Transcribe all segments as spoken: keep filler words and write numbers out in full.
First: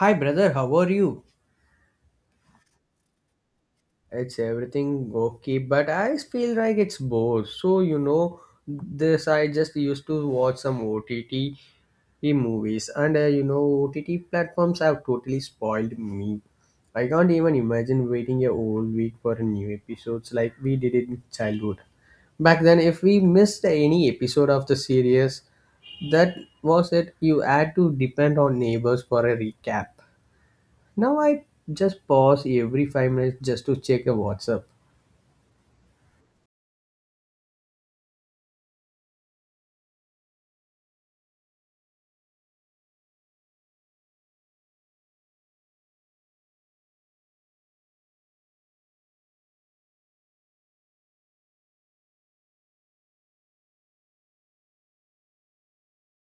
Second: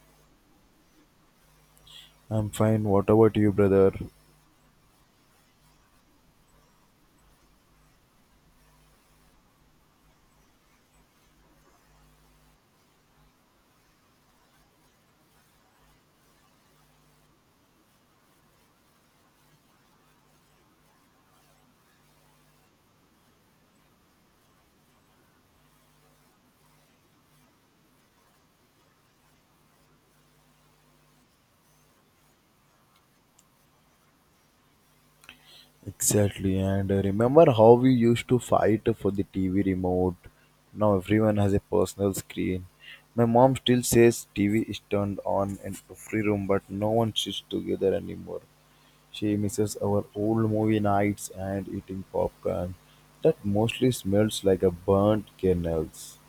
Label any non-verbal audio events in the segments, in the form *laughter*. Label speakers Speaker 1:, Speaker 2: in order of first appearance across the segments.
Speaker 1: Hi brother, how are you?
Speaker 2: I'm fine. What about you, brother?
Speaker 1: It's everything okay, but I feel like it's both. So you know, this I just used to watch some O T T movies, and uh, you know, O T T platforms have totally spoiled me. I can't even imagine waiting a whole week for new episodes like we did in childhood. Back then, if we missed any episode of the series, that was it. You had to depend on neighbors for a recap. Now I just pause every five minutes just to check a WhatsApp.
Speaker 2: Exactly. And uh, remember how we used to fight for the T V remote? Now everyone has a personal screen. My mom still says T V is turned on in every room, but no one sits together anymore. She misses our old movie nights and eating popcorn that mostly smells like a burnt kernels.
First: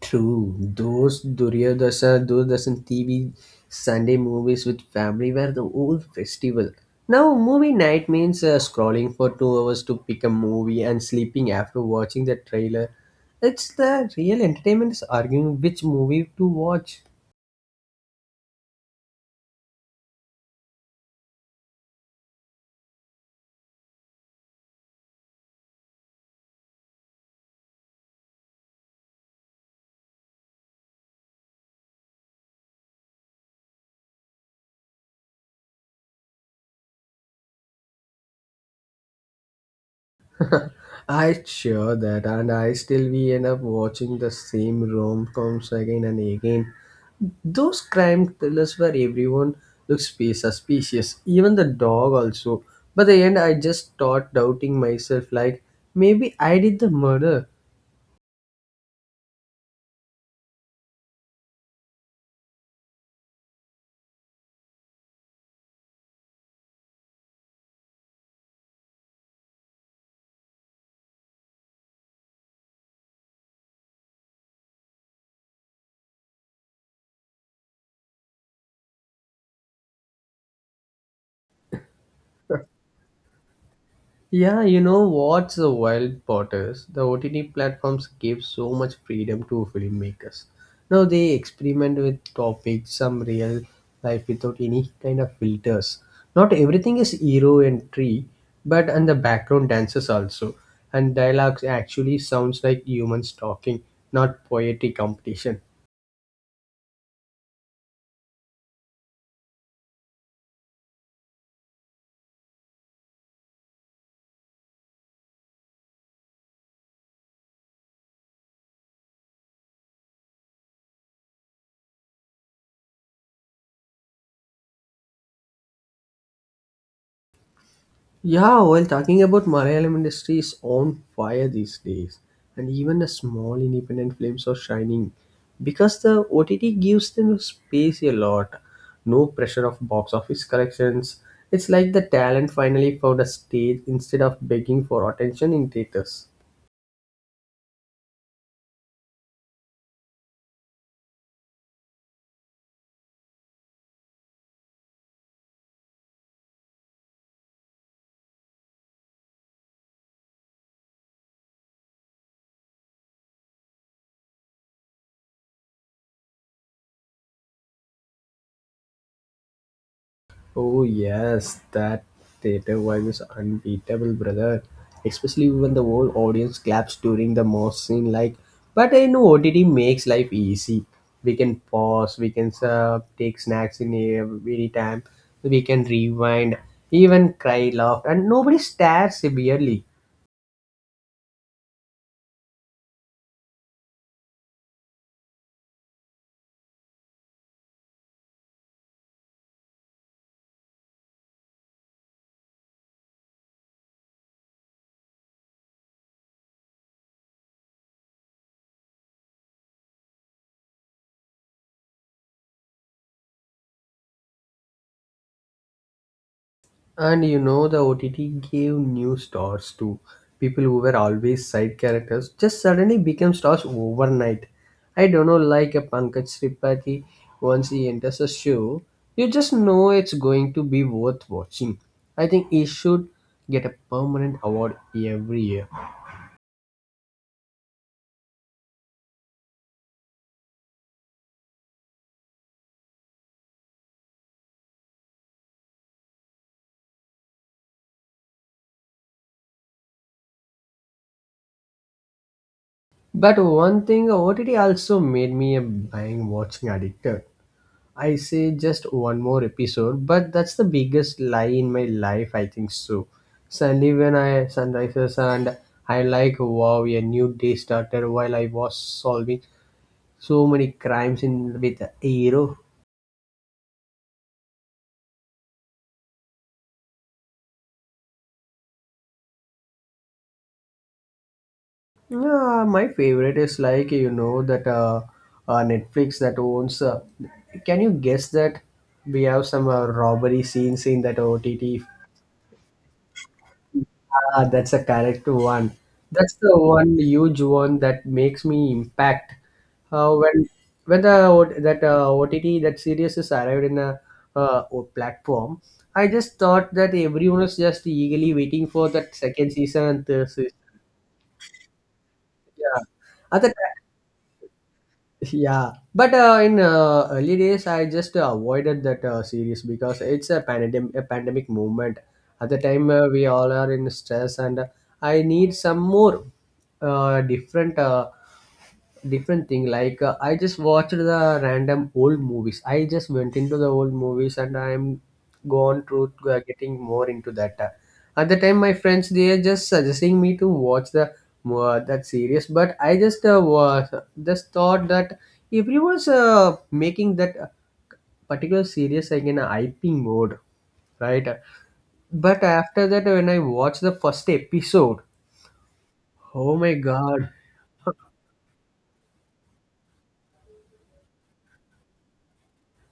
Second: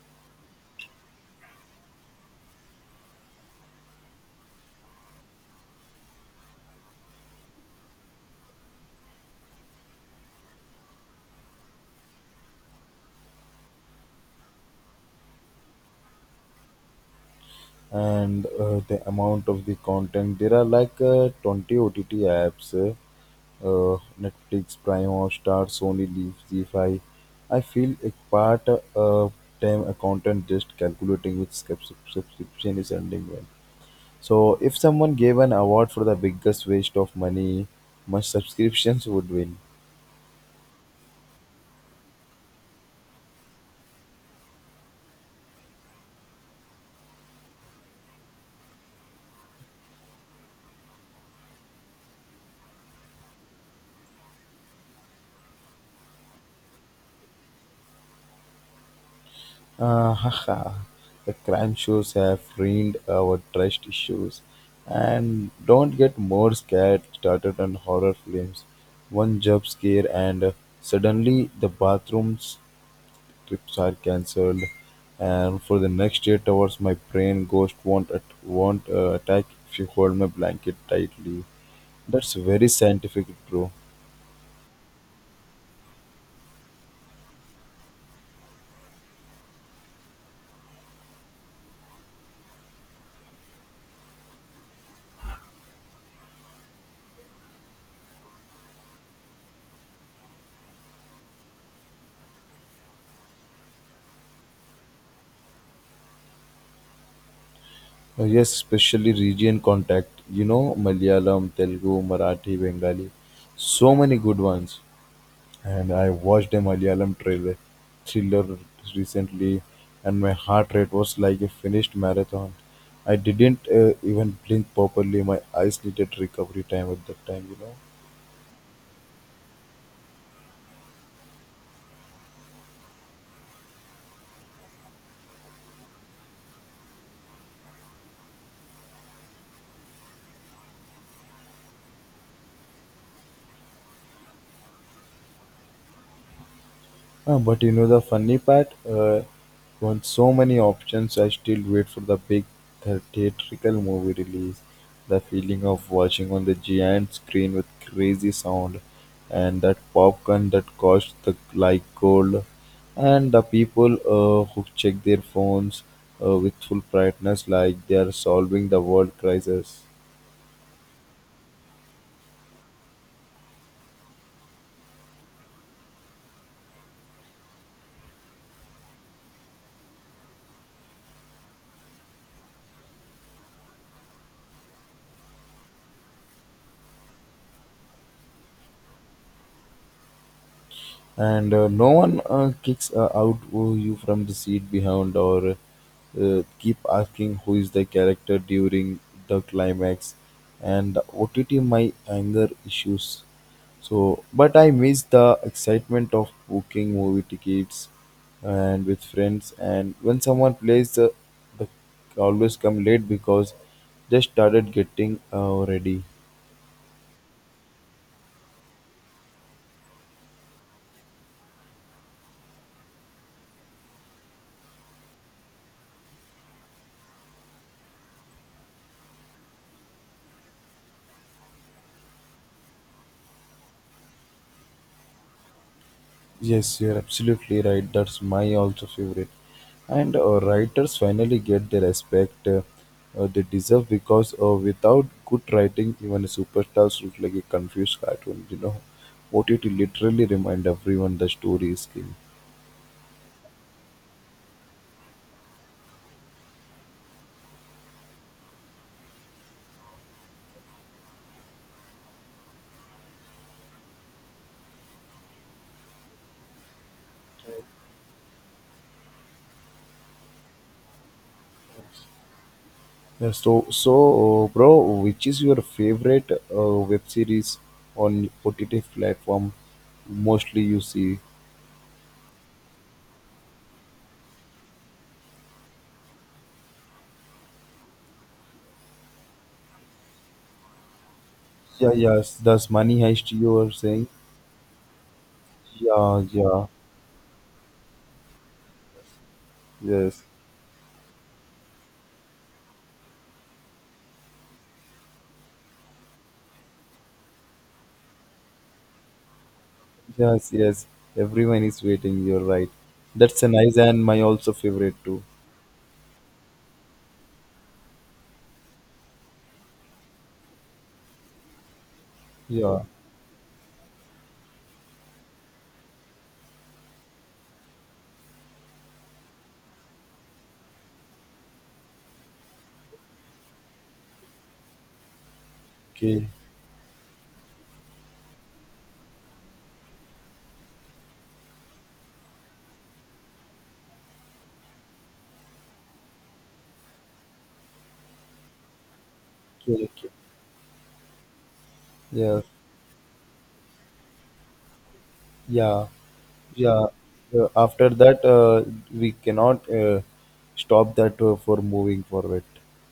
Speaker 1: True, those Duryodhasa, Doordarshan T V Sunday movies with family were the old festival. Now movie night means uh, scrolling for two hours to pick a movie and sleeping after watching the trailer. It's the real entertainment is arguing which movie to watch.
Speaker 2: And uh, the amount of the content, there are like uh, twenty O T T apps. uh, Netflix, Prime, or Star, Sony, Leaf, Z five. I feel a part uh, time accountant just calculating which subs- subscription is ending when. So, if someone gave an award for the biggest waste of money, much subscriptions would win.
Speaker 1: I sure that, and I still we end up watching the same rom coms again and again. Those crime thrillers where everyone looks be suspicious, even the dog also. By the end, I just thought doubting myself, like maybe I did the murder.
Speaker 2: Ah, haha. The crime shows have ruined our trust issues. And don't get more scared started on horror films. One jump scare and suddenly the bathrooms trips are cancelled, and for the next eight hours my brain ghost won't at, won't uh, attack if you hold my blanket tightly. That's very
Speaker 1: *laughs*
Speaker 2: scientific, bro.
Speaker 1: Yeah, you know what's the wild part is the O T T platforms give so much freedom to filmmakers. Now they experiment with topics, some real life without any kind of filters. Not everything is hero and tree, but and the background dances also, and dialogues actually sounds like humans talking, not poetry competition.
Speaker 2: Uh, yes, especially region contact, you know, Malayalam, Telugu, Marathi, Bengali, so many good ones. And I watched a Malayalam trailer, thriller, recently, and my heart rate was like a finished marathon. I didn't uh, even blink properly. My eyes needed recovery time at that time, you know.
Speaker 1: Yeah, well, talking about Malayalam industry is on fire these days, and even the small independent films are shining because the O T T gives them space a lot. No pressure of box office collections. It's like the talent finally found a stage instead of begging for attention in theaters.
Speaker 2: Ah, but you know the funny part? Uh, on so many options, I still wait for the big the theatrical movie release. The feeling of watching on the giant screen with crazy sound, and that popcorn that cost the like gold, and the people uh, who check their phones uh, with full brightness like they are solving the world crisis.
Speaker 1: Oh yes, that theater vibe is unbeatable, brother. Especially when the whole audience claps during the most scene. Like, but I know O T T makes life easy. We can pause. We can uh, take snacks in every time. We can rewind, even cry, laugh, and nobody stares severely.
Speaker 2: And uh, no one uh, kicks uh, out who you from the seat behind, or uh, keep asking who is the character during the climax. And OTT my anger issues. So but I miss the excitement of booking movie tickets and with friends, and when someone plays the, the always come late because they started getting uh, ready.
Speaker 1: And you know, the O T T gave new stars to people who were always side characters, just suddenly became stars overnight. I don't know, like a Pankaj Tripathi, once he enters a show, you just know it's going to be worth watching. I think he should get a permanent award every year.
Speaker 2: Yes, you're absolutely right. That's my also favorite. And uh, writers finally get the respect uh, uh, they deserve because uh, without good writing, even superstars look like a confused cartoon. You know, O T T literally remind everyone the story is king.
Speaker 1: But one thing, O T T also made me a bang watching addicted. I say just one more episode, but that's the biggest lie in my life, I think so. Suddenly, when I sunrises and I like wow a new day started while I was solving so many crimes in with hero.
Speaker 2: Yeah, so, so uh, bro, which is your favorite uh, web series on O T T platform? Mostly you see.
Speaker 1: Yeah, my favorite is like you know that uh, uh Netflix that owns. Uh, can you guess that we have some uh, robbery scenes in that O T T.
Speaker 2: Yeah, yes, that's Money Heist you were saying.
Speaker 1: Ah, that's a correct one.
Speaker 2: Yeah,
Speaker 1: That's the
Speaker 2: yeah,
Speaker 1: one huge one that makes me impact. Uh,
Speaker 2: yes.
Speaker 1: when when the O- that uh, O T T that series is arrived in a uh, o- platform, I just thought that everyone was just eagerly waiting for that second season and third season.
Speaker 2: Yes, yes. Everyone is waiting. You're right.
Speaker 1: Yeah, at
Speaker 2: That's
Speaker 1: the
Speaker 2: a nice
Speaker 1: time.
Speaker 2: and my also favorite too.
Speaker 1: Yeah, but uh, in uh, early days, I just uh, avoided that uh, series because it's a pandemic a pandemic movement. At the
Speaker 2: Yeah.
Speaker 1: time, uh, we all are in stress, and uh, I need some more uh, different uh, different thing like uh, I just watched the random old movies I just went into the old movies and I'm gone to
Speaker 2: Okay.
Speaker 1: uh, getting more into that uh, at the time my friends they are just suggesting me to watch the uh, that series but I just uh, was just thought that everyone's uh, making that uh, particular series like in a ip
Speaker 2: Okay. Okay.
Speaker 1: mode right
Speaker 2: Yeah.
Speaker 1: but after that when I watched the first episode
Speaker 2: Yeah.
Speaker 1: oh my
Speaker 2: Yeah.
Speaker 1: god.
Speaker 2: Uh, after that, uh, we cannot uh, stop that uh, for moving forward.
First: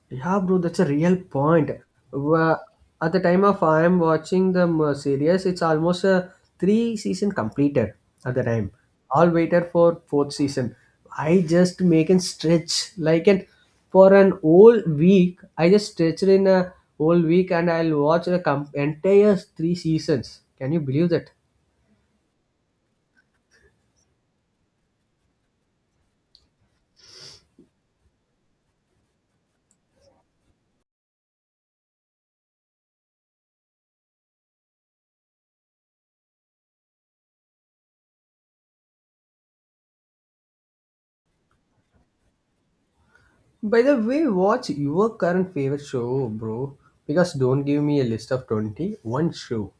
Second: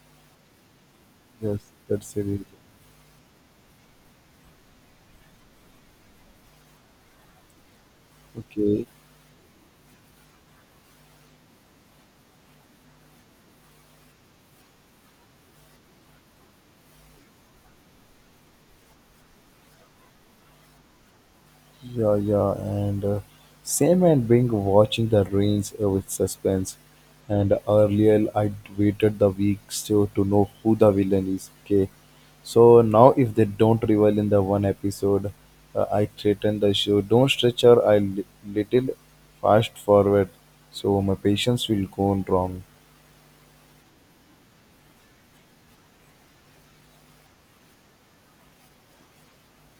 Speaker 1: Yeah, bro, that's a real
Speaker 2: Yes,
Speaker 1: point.
Speaker 2: that's a reason.
Speaker 1: Wha- At the time of I am watching the m- series, it's almost a three season completed at the time.
Speaker 2: Okay.
Speaker 1: All waited for fourth season. I just make and stretch like it for an whole week. I just stretched in a whole week and I'll watch the com- entire three seasons. Can you believe that?
Speaker 2: Yeah, yeah, and uh, same and being watching the rains uh, with suspense. And earlier I waited the weeks to, to know who the villain is. Okay, so now if they don't reveal in the one episode, uh, I threaten the show. Don't stretch her. I li- little fast forward, so my patience will go wrong.
Speaker 1: By the way, watch your current favorite show, bro. Because don't give me a list of twenty one show.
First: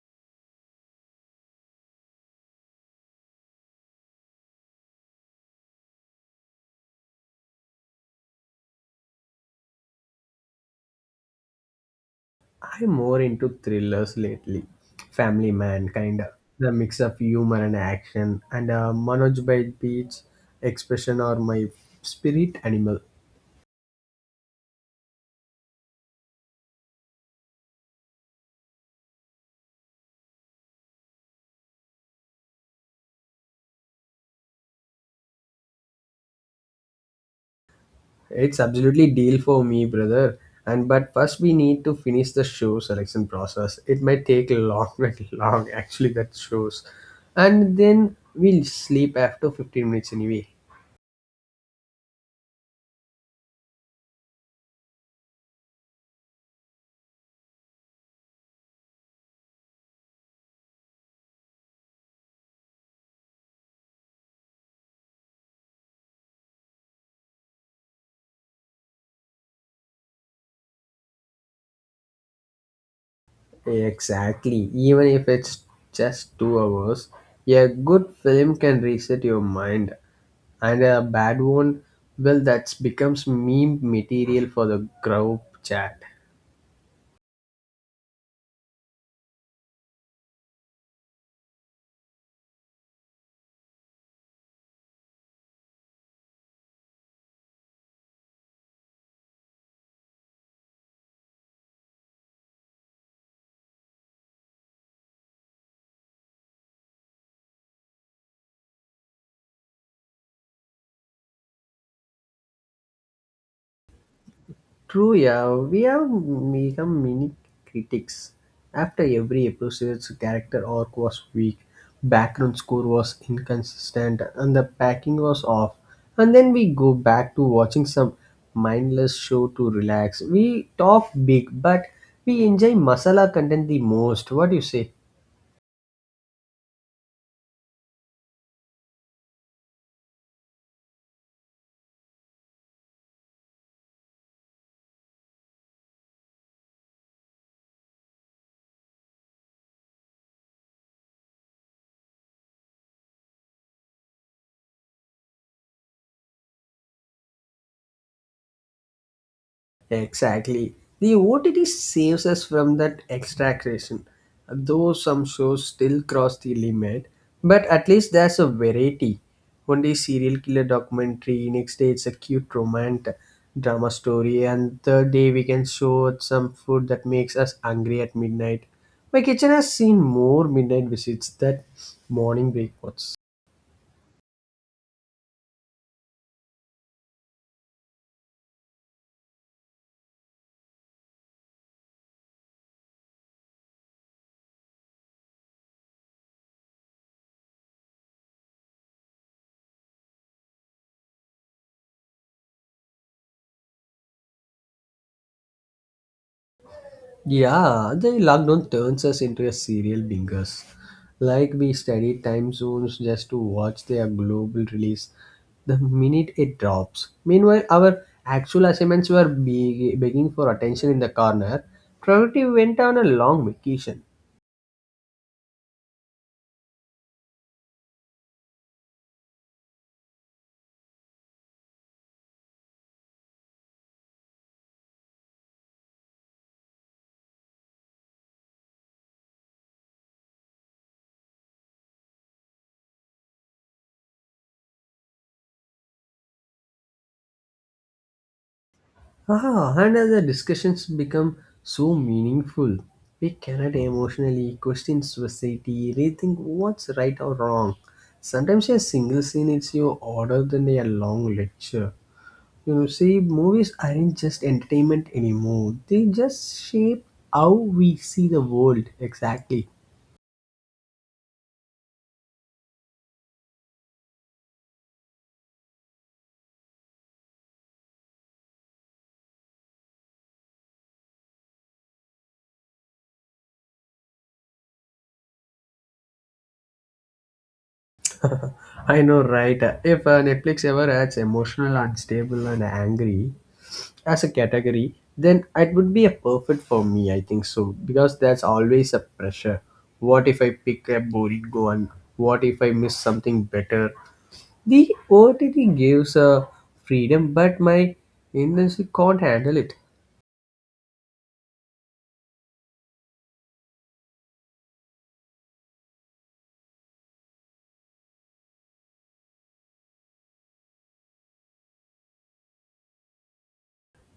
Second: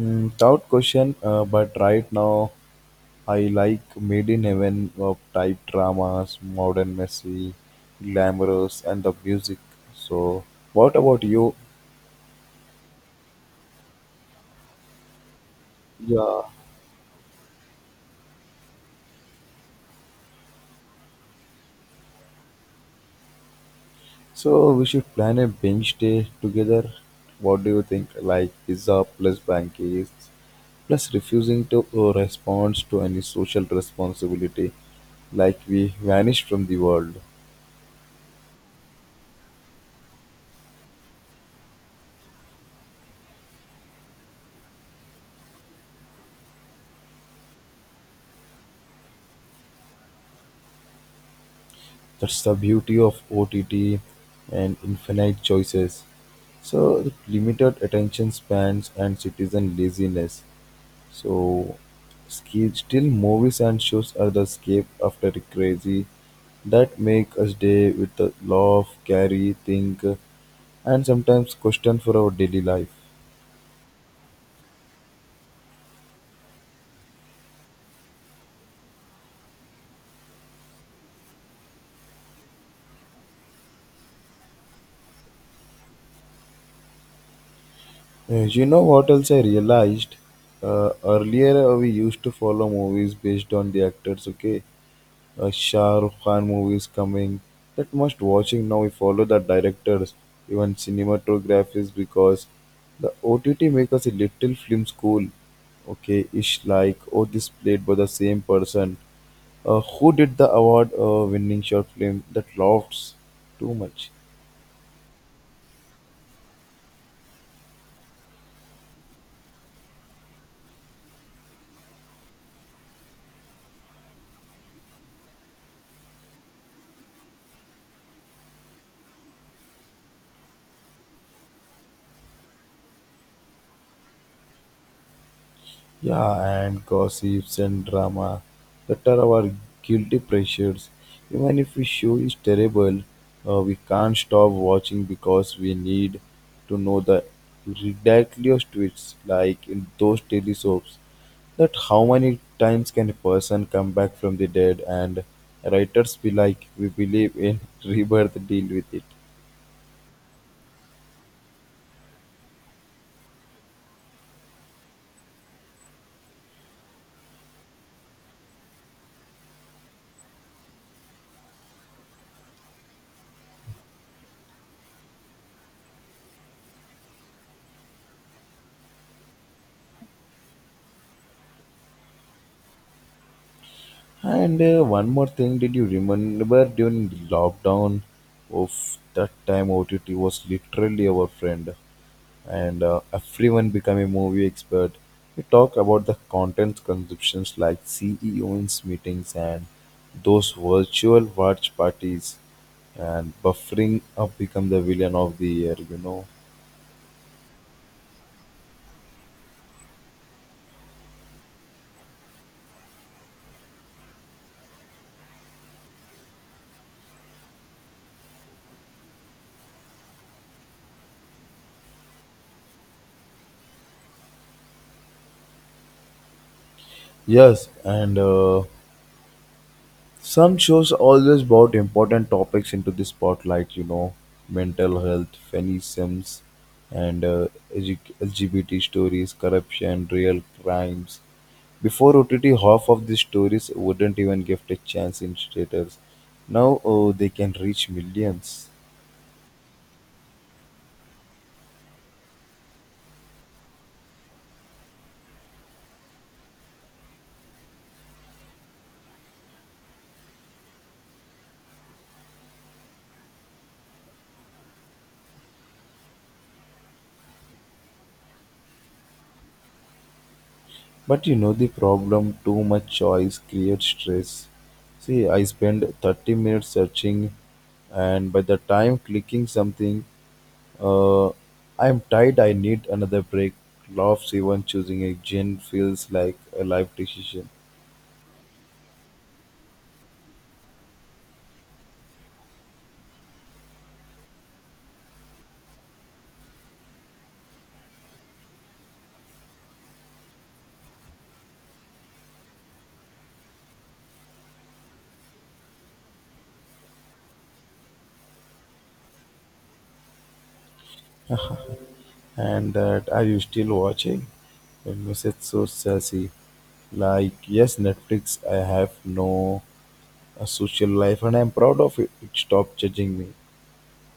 Speaker 2: Mm, tough question, uh, but right now. I like made in medieval type dramas, modern, messy, glamorous, and the music. So, what about you?
Speaker 1: I'm more into thrillers lately. Family Man, kinda.
Speaker 2: Yeah.
Speaker 1: The mix of humor and action, and uh, Manoj by Beach expression are my spirit animal.
Speaker 2: So we should plan a binge day together. What do you think? Like pizza plus pancakes plus refusing to uh, respond to any social responsibility, like we vanish from the world.
Speaker 1: It's absolutely deal for me, brother. And but first we need to finish the show selection process. It might take long, *laughs* very long actually. That shows, and then we'll sleep after fifteen minutes anyway.
Speaker 2: That's the beauty of O T T and infinite choices. So with limited attention spans and citizen laziness. So ski- still movies and shows are the escape after a crazy that make us day with the laugh, carry, think, and sometimes question for our daily life.
Speaker 1: Exactly. Even if it's just two hours, a good film can reset your mind, and a bad one, well, that becomes meme material for the group chat.
Speaker 2: Uh, You know what else I realized? Uh, earlier uh, we used to follow movies based on the actors, okay? uh, Shah Rukh Khan movies coming that must watching now. We follow the directors, even cinematographies because the O T T make us a little film school. Okay, ish like oh this played by the same person. Uh, who did the award uh, winning short film that laughs too much?
Speaker 1: True, yeah, we have become mini critics. After every episode's character arc was weak, background score was inconsistent, and the packing was off. And then we go back to watching some mindless show to relax. We talk big, but we enjoy masala content the most. What do you say?
Speaker 2: Yeah, and gossips and drama that are our guilty pleasures. Even if a show is terrible, uh, we can't stop watching because we need to know the ridiculous twists, like in those daily soaps. That how many times can a person come back from the dead, and writers be like, we believe in *laughs* rebirth, deal with it.
Speaker 1: Exactly. The O T T saves us from that extraction, though some shows still cross the limit. But at least there's a variety. One day serial killer documentary, next day it's a cute romantic drama story, and third day we can show some food that makes us hungry at midnight. My kitchen has seen more midnight visits than morning breakfasts.
Speaker 2: And uh, one more thing, did you remember during the lockdown of that time O T T was literally our friend, and uh, everyone became a movie expert. We talk about the content consumptions like C E Os meetings and those virtual watch parties and buffering up become the villain of the year, you know.
Speaker 1: Yeah, the lockdown turns us into a serial bingers. Like we study time zones just to watch their global release the minute it drops. Meanwhile, our actual assignments were be- begging for attention in the corner. Priority went on a long vacation.
Speaker 2: Yes, and uh, some shows always brought important topics into the spotlight, you know, mental health, feminisms, and uh, edu- L G B T stories, corruption, real crimes. Before O T T, half of these stories wouldn't even get a chance in theaters. Now oh, they can reach millions.
Speaker 1: Ah, and as the discussions become so meaningful, we cannot emotionally question society, rethink what's right or wrong. Sometimes a single scene is your order than a long lecture. You know, see, movies aren't just entertainment anymore. They just shape how we see the world. Exactly.
Speaker 2: But you know the problem too much choice creates stress. See, I spend thirty minutes searching, and by the time clicking something, Uh, I'm tired, I need another break. Laughs even choosing a gin feels like a life decision.
Speaker 1: *laughs* I know, right? If uh, Netflix ever adds emotional, unstable, and angry as a category, then it would be a perfect for me. I think so because that's always a pressure. What if I pick a boring one? What if I miss something better? The O T T gives a freedom, but my industry can't handle it.
Speaker 2: And that are you still watching? A message so sassy. Like, yes, Netflix, I have no a social life and I'm proud of it. It stopped judging me.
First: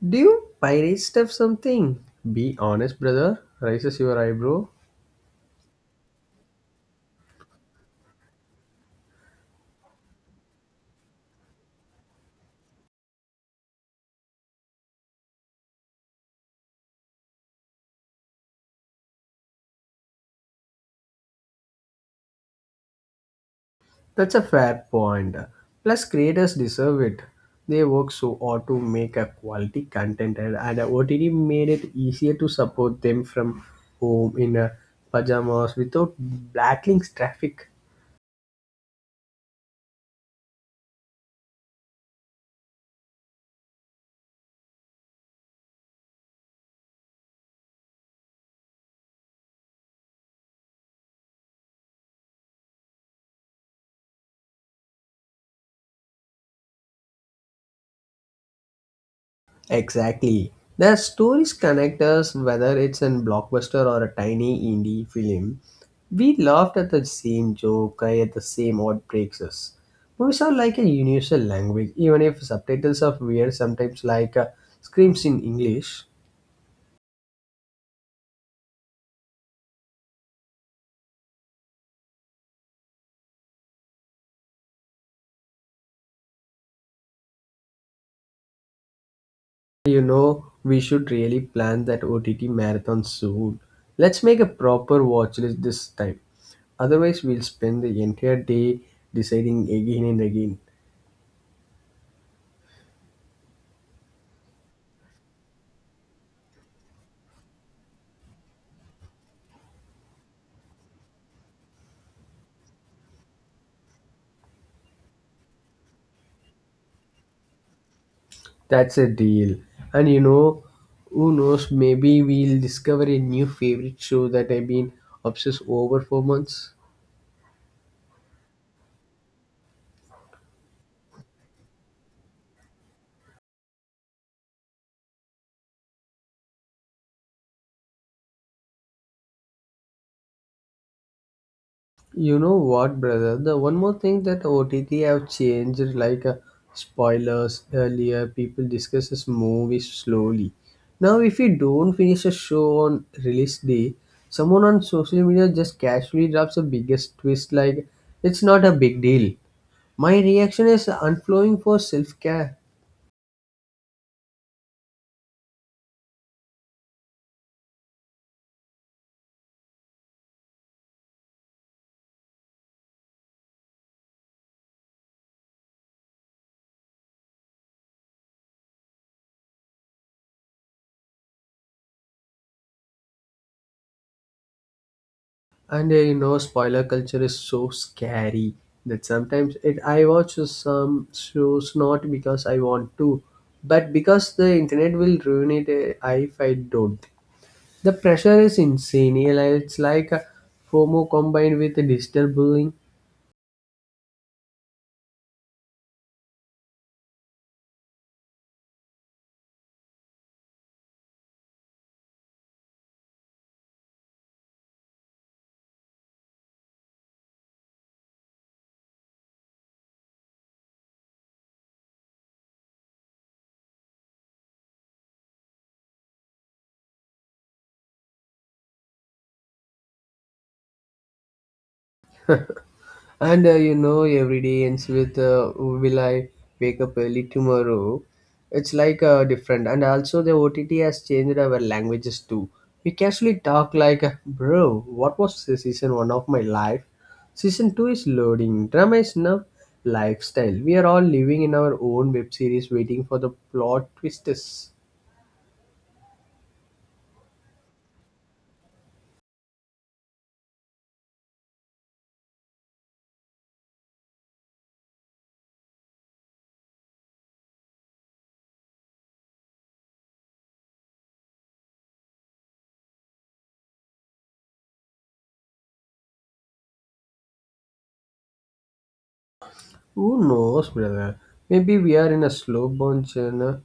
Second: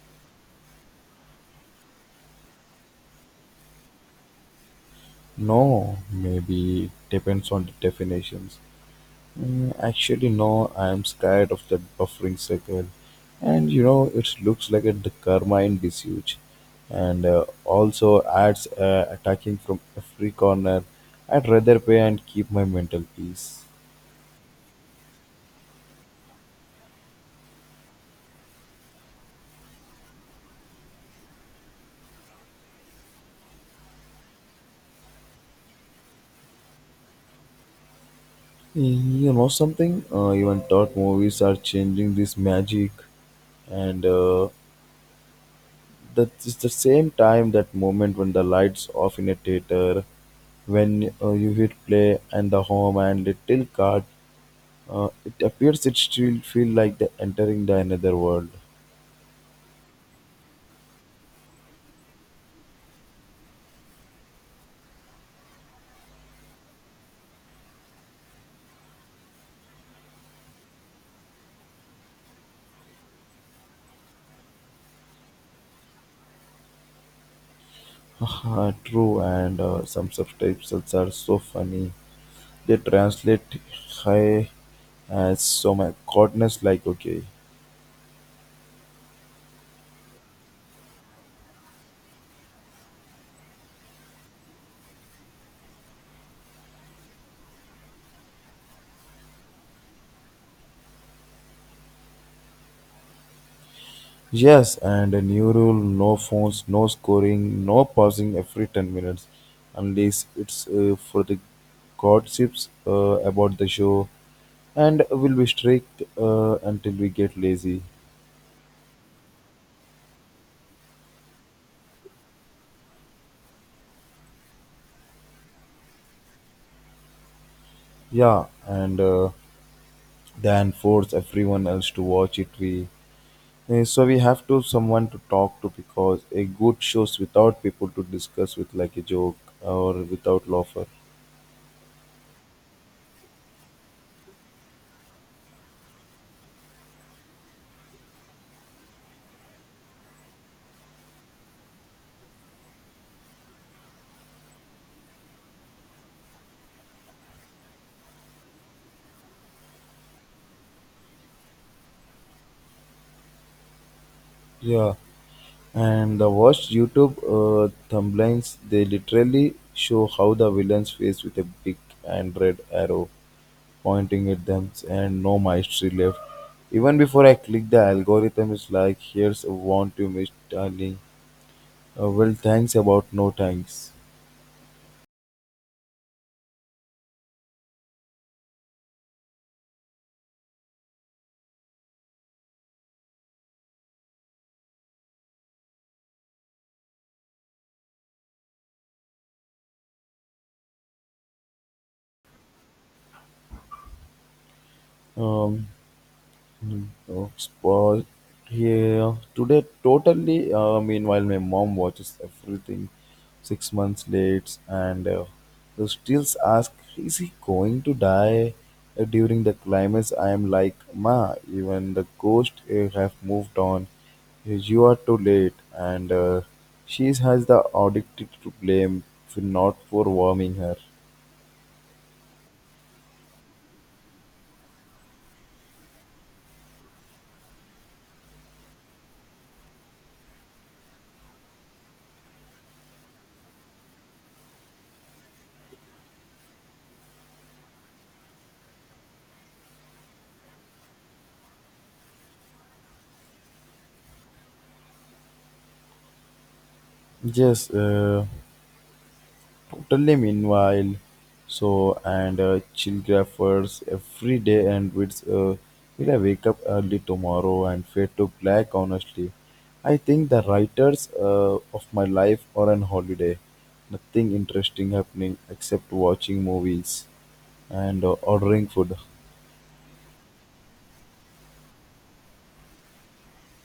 Speaker 1: Do you pirate stuff something? Be honest, brother. Raises your eyebrow.
Speaker 2: No, maybe depends on the definitions. Mm, actually, no, I'm scared of that buffering circle. And you know, it looks like a the karma in disuse. And uh, also ads uh, attacking from every corner. I'd rather pay and keep my mental peace.
Speaker 1: That's a fair point. Plus, creators deserve it. They work so hard to make a quality content, and, and O T T made it easier to support them from home in uh, pajamas without blacklinks traffic.
Speaker 2: Mm, you know something? Uh, even thought movies are changing this magic. And uh, that is the same time, that moment when the lights off in a theater, when uh, you hit play and the home and little card Uh, it appears it still feel like the entering the another world.
Speaker 1: Exactly. Their stories connect us whether it's in blockbuster or a tiny indie film. We laughed at the same joke, cry at the same odd breaks us. Movies are like a universal language, even if subtitles are weird, sometimes like uh, screams in English.
Speaker 2: *laughs* True, and uh, some subtitles are so funny. They translate "hi" as so my goodness, like okay.
Speaker 1: You know, we should really plan that O T T marathon soon. Let's make a proper watch list this time. Otherwise, we'll spend the entire day deciding again and again.
Speaker 2: Yes, and a new rule: no phones, no scoring, no pausing every ten minutes, unless it's uh, for the gossips uh, about the show, and we'll be strict uh, until we get lazy.
Speaker 1: That's a deal. And you know, who knows, maybe we'll discover a new favorite show that I've been obsessed over for months.
Speaker 2: Yeah, and uh, than force everyone else to watch it. We eh, so we have to someone to talk to because a good shows without people to discuss with like a joke or without laughter.
Speaker 1: You know what, brother? The one more thing that O T T have changed, like uh, spoilers earlier, people discusses movies slowly. Now, if you don't finish a show on release day, someone on social media just casually drops a biggest twist like it's not a big deal. My reaction is unflowing for self care.
Speaker 2: Yeah, and the worst YouTube uh, thumbnails they literally show how the villain's face with a big and red arrow pointing at them and no mastery left. Even before I click the algorithm is like here's a want to miss darling. Uh, well thanks about no thanks.
Speaker 1: And uh, you know, spoiler culture is so scary that sometimes it I watch some shows not because I want to, but because the internet will ruin it uh, if I don't. The pressure is insane, yeah, like, it's like a FOMO combined with digital bullying.
Speaker 2: Um, Dogs was yeah today totally. Uh, meanwhile, my mom watches everything six months late, and uh, the stills ask, "Is he going to die uh, during the climax?" I am like, "Ma, even the ghosts uh, have moved on. You are too late." And uh, she has the audacity to blame for not for warming her.
Speaker 1: *laughs* And uh, you know, every day ends with uh, "Will I wake up early tomorrow?" It's like uh, different, and also the O T T has changed our languages too. We casually talk like, "Bro, what was the season one of my life? Season two is loading. Drama is now lifestyle. We are all living in our own web series, waiting for the plot twists."
Speaker 2: Yes. Uh, Totally meanwhile, so and uh, chillgraphers every day and with uh, will I wake up early tomorrow and fade to black honestly. I think the writers uh, of my life are on holiday. Nothing interesting happening except watching movies and uh, ordering food.
Speaker 1: Who knows, brother? Maybe we are in a slow burn journey.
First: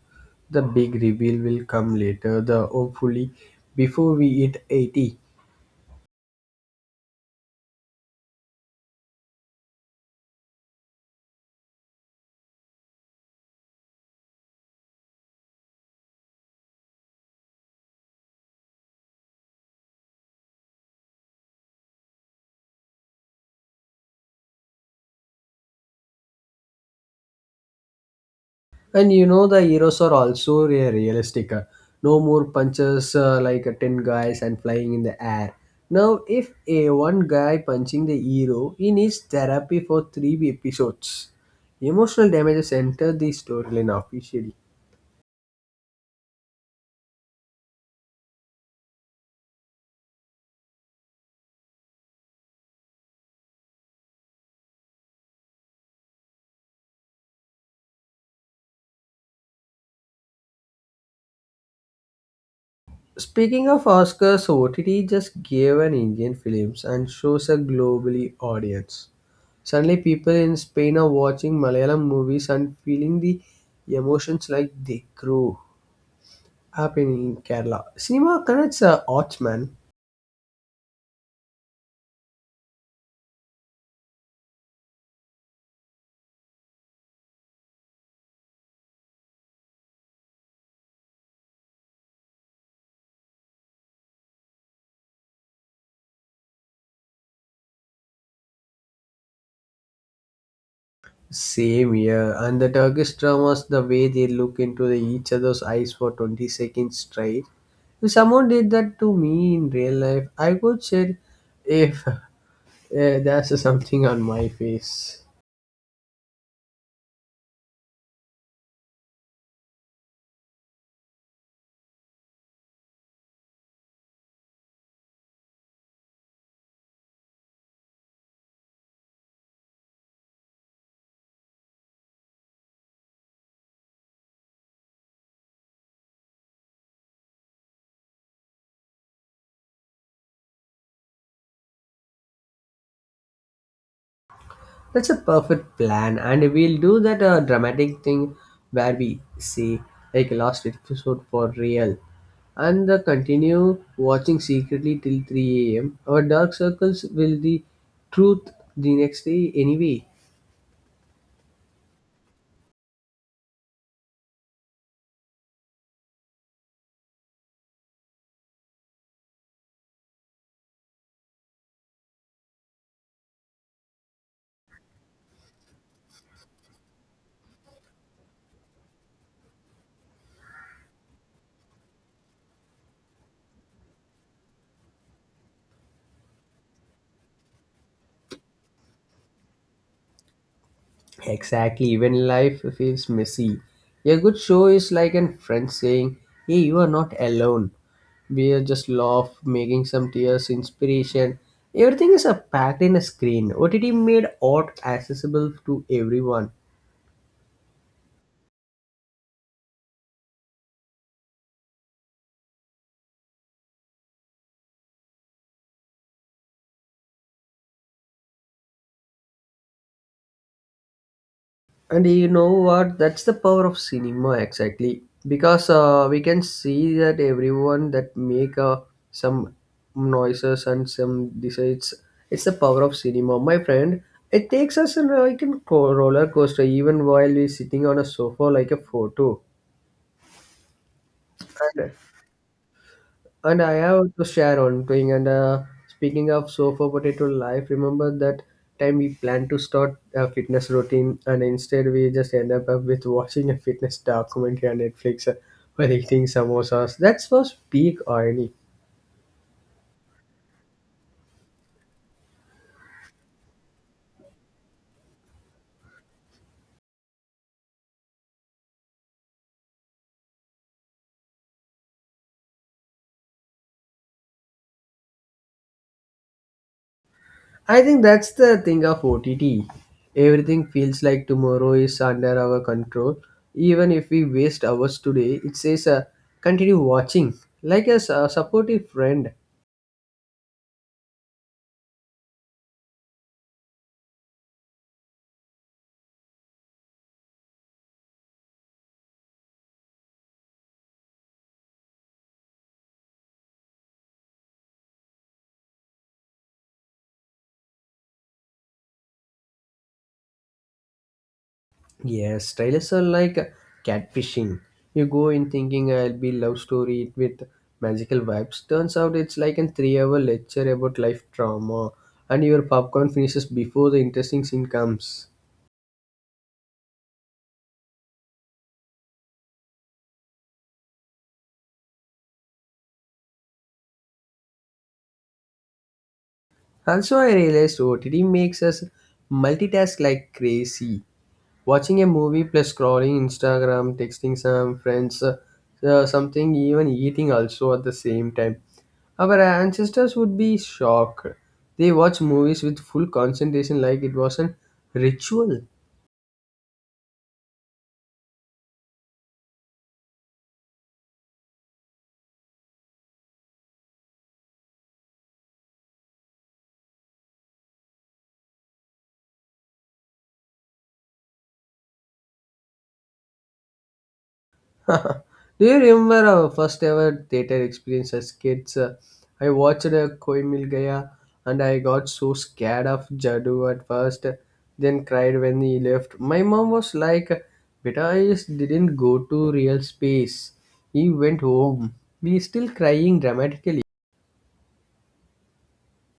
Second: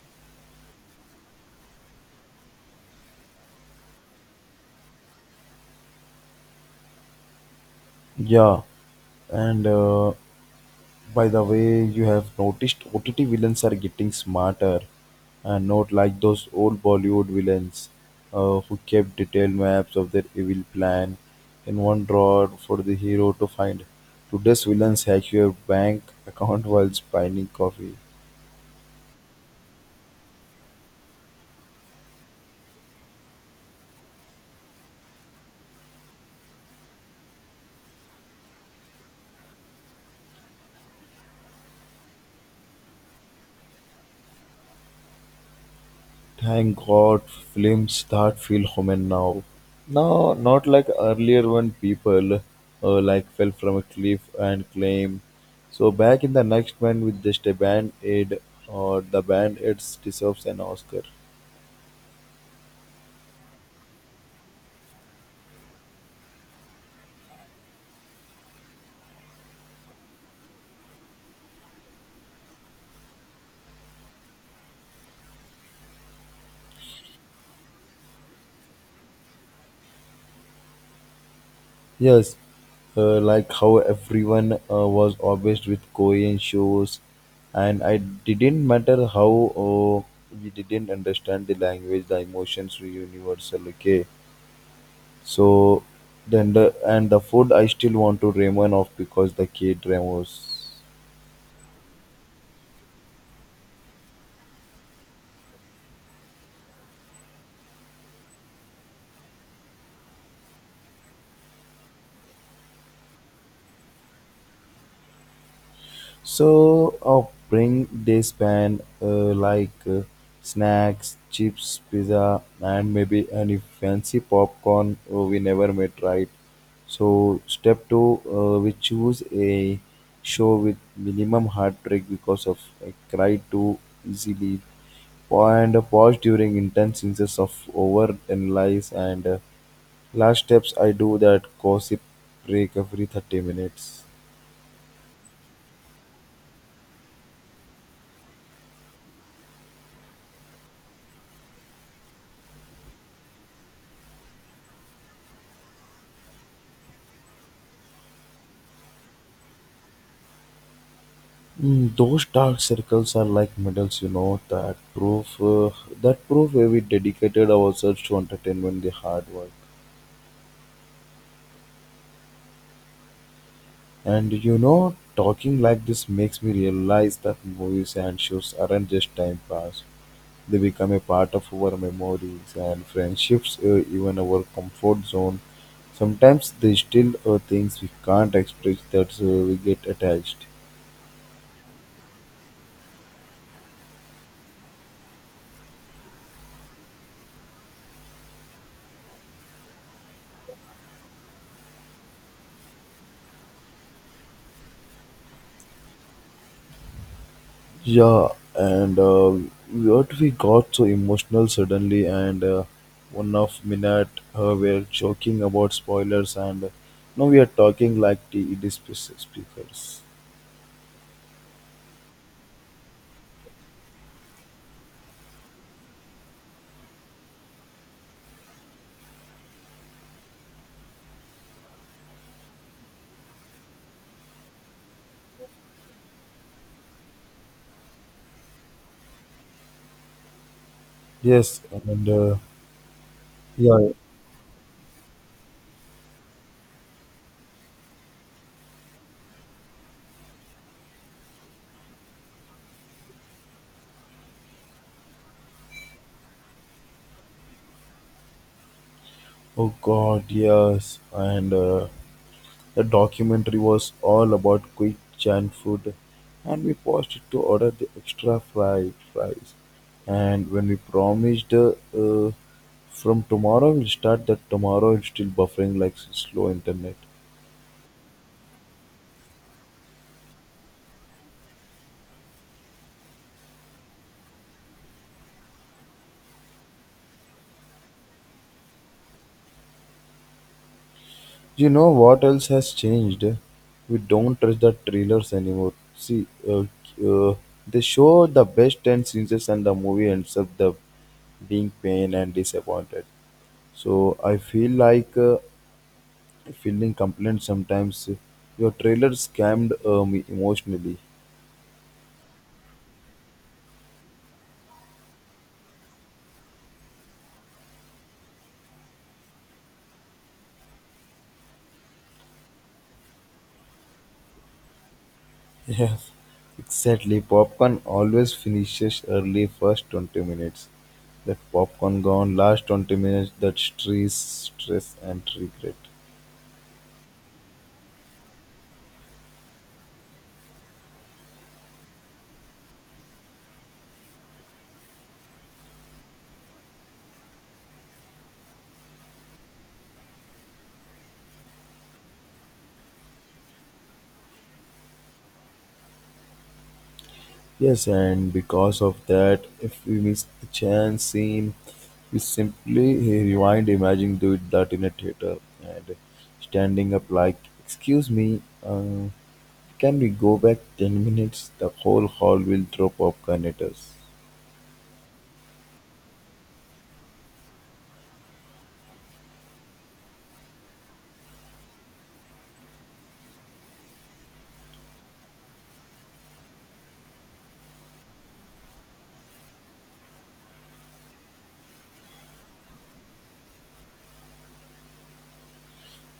Speaker 1: The big reveal will come later, the hopefully before we hit eighty.
Speaker 2: Yeah, and uh, by the way, you have noticed O T T villains are getting smarter and not like those old Bollywood villains uh, who kept detailed maps of their evil plan in one drawer for the hero to find. Today's villains hack your bank account while spying coffee.
Speaker 1: And you know the heroes are also re- realistic. uh, No more punches uh, like uh, ten guys and flying in the air. Now if a one guy punching the hero, he needs therapy for three episodes. Emotional damages enter the storyline officially.
Speaker 2: Thank God, films that feel human now. Now, not like earlier when people uh, like fell from a cliff and claim. So back in the next one with just a band aid or the band aid deserves an Oscar.
Speaker 1: Speaking of Oscars, O T T just gave an Indian films and shows a globally audience. Suddenly, people in Spain are watching Malayalam movies and feeling the emotions like they grew up in Kerala. Cinema connects uh, arts, man.
Speaker 2: Yes, uh, like how everyone uh, was obsessed with Korean shows, and I didn't matter how uh, we didn't understand the language, the emotions were universal. Okay, so then the and the food I still want to ramen of because the K dramas.
Speaker 1: Same here, and the Turkish dramas, the way they look into the, each other's eyes for twenty seconds straight. If someone did that to me in real life, I would say, if *laughs* uh, there's something on my face.
Speaker 2: So I'll bring this band uh, like uh, snacks, chips, pizza, and maybe any fancy popcorn uh, we never met. Right. So step two, uh, we choose a show with minimum heartbreak because of I cry too easily and a pause during intense instances of over analyze and uh, last steps I do that gossip break every thirty minutes.
Speaker 1: That's a perfect plan, and we'll do that uh, dramatic thing where we say, like, last episode for real, and uh, continue watching secretly till three a m. Our dark circles will the truth the next day anyway.
Speaker 2: Mm, those dark circles are like medals, you know, that prove uh, that prove where we dedicated ourselves to entertainment, the hard work. And you know, talking like this makes me realize that movies and shows aren't just time pass. They become a part of our memories and friendships, uh, even our comfort zone. Sometimes they still are things we can't express that uh, we get attached.
Speaker 1: Exactly, when life feels messy. A good show is like a friend saying, hey, you are not alone. We are just laugh, making some tears, inspiration. Everything is a packed in a screen. O T T made art accessible to everyone.
Speaker 2: Yeah, and uh, what we got so emotional suddenly, and uh, one of minute uh, we're joking about spoilers, and uh, now we are talking like TED spe- speakers.
Speaker 1: And you know what? That's the power of cinema exactly because uh, we can see that everyone that make uh, some noises and some decides it's the power of cinema, my friend. It takes us on a, like a co- roller coaster even while we're sitting on a sofa like a photo.
Speaker 2: Yes,
Speaker 1: And
Speaker 2: and uh,
Speaker 1: And I
Speaker 2: yeah,
Speaker 1: have to share one thing. And uh, Speaking of sofa potato life, remember that time we planned to start a fitness routine, and instead we just end up with watching a fitness documentary on Netflix uh, while eating samosas. That's was peak irony.
Speaker 2: oh God, yes, and. Uh, The documentary was all about quick giant food, and we paused to order the extra fried fries. And when we promised, uh, uh, from tomorrow we'll start, that tomorrow it's still buffering like slow internet.
Speaker 1: I think that's the thing of O T T. Everything feels like tomorrow is under our control. Even if we waste hours today, it says uh, continue watching, like a su- supportive friend.
Speaker 2: You know what else has changed? We don't trust the trailers anymore. See, uh, uh, they show the best ten scenes and the movie ends up the being pain and disappointed. So I feel like uh, fielding complaints sometimes. Your trailer scammed uh, me emotionally.
Speaker 1: Yes, trailers are like catfishing. You go in thinking I'll be love story with magical vibes. Turns out it's like a three-hour lecture about life trauma, and your popcorn finishes before the interesting scene comes.
Speaker 2: *laughs* Yes, exactly. Popcorn always finishes early first twenty minutes. That popcorn gone last twenty minutes, that stress, stress and regret.
Speaker 1: Also, I realized O T T makes us multitask like crazy. Watching a movie plus scrolling Instagram, texting some friends, uh, uh, something, even eating also at the same time. Our ancestors would be shocked. They watch movies with full concentration like it was a ritual.
Speaker 2: Yes, and because of that, if we miss a chance scene, we simply rewind, imagine do it that in a theater and standing up like, excuse me, uh, can we go back ten minutes? The whole hall will throw popcorn at us.
Speaker 1: *laughs* Do you remember our first ever theater experience as kids? Uh, I watched uh, Koi Mil Gaya and I got so scared of Jadoo at first, then cried when he left. My mom was like, Beta is didn't go to real space. He went home. We still crying dramatically.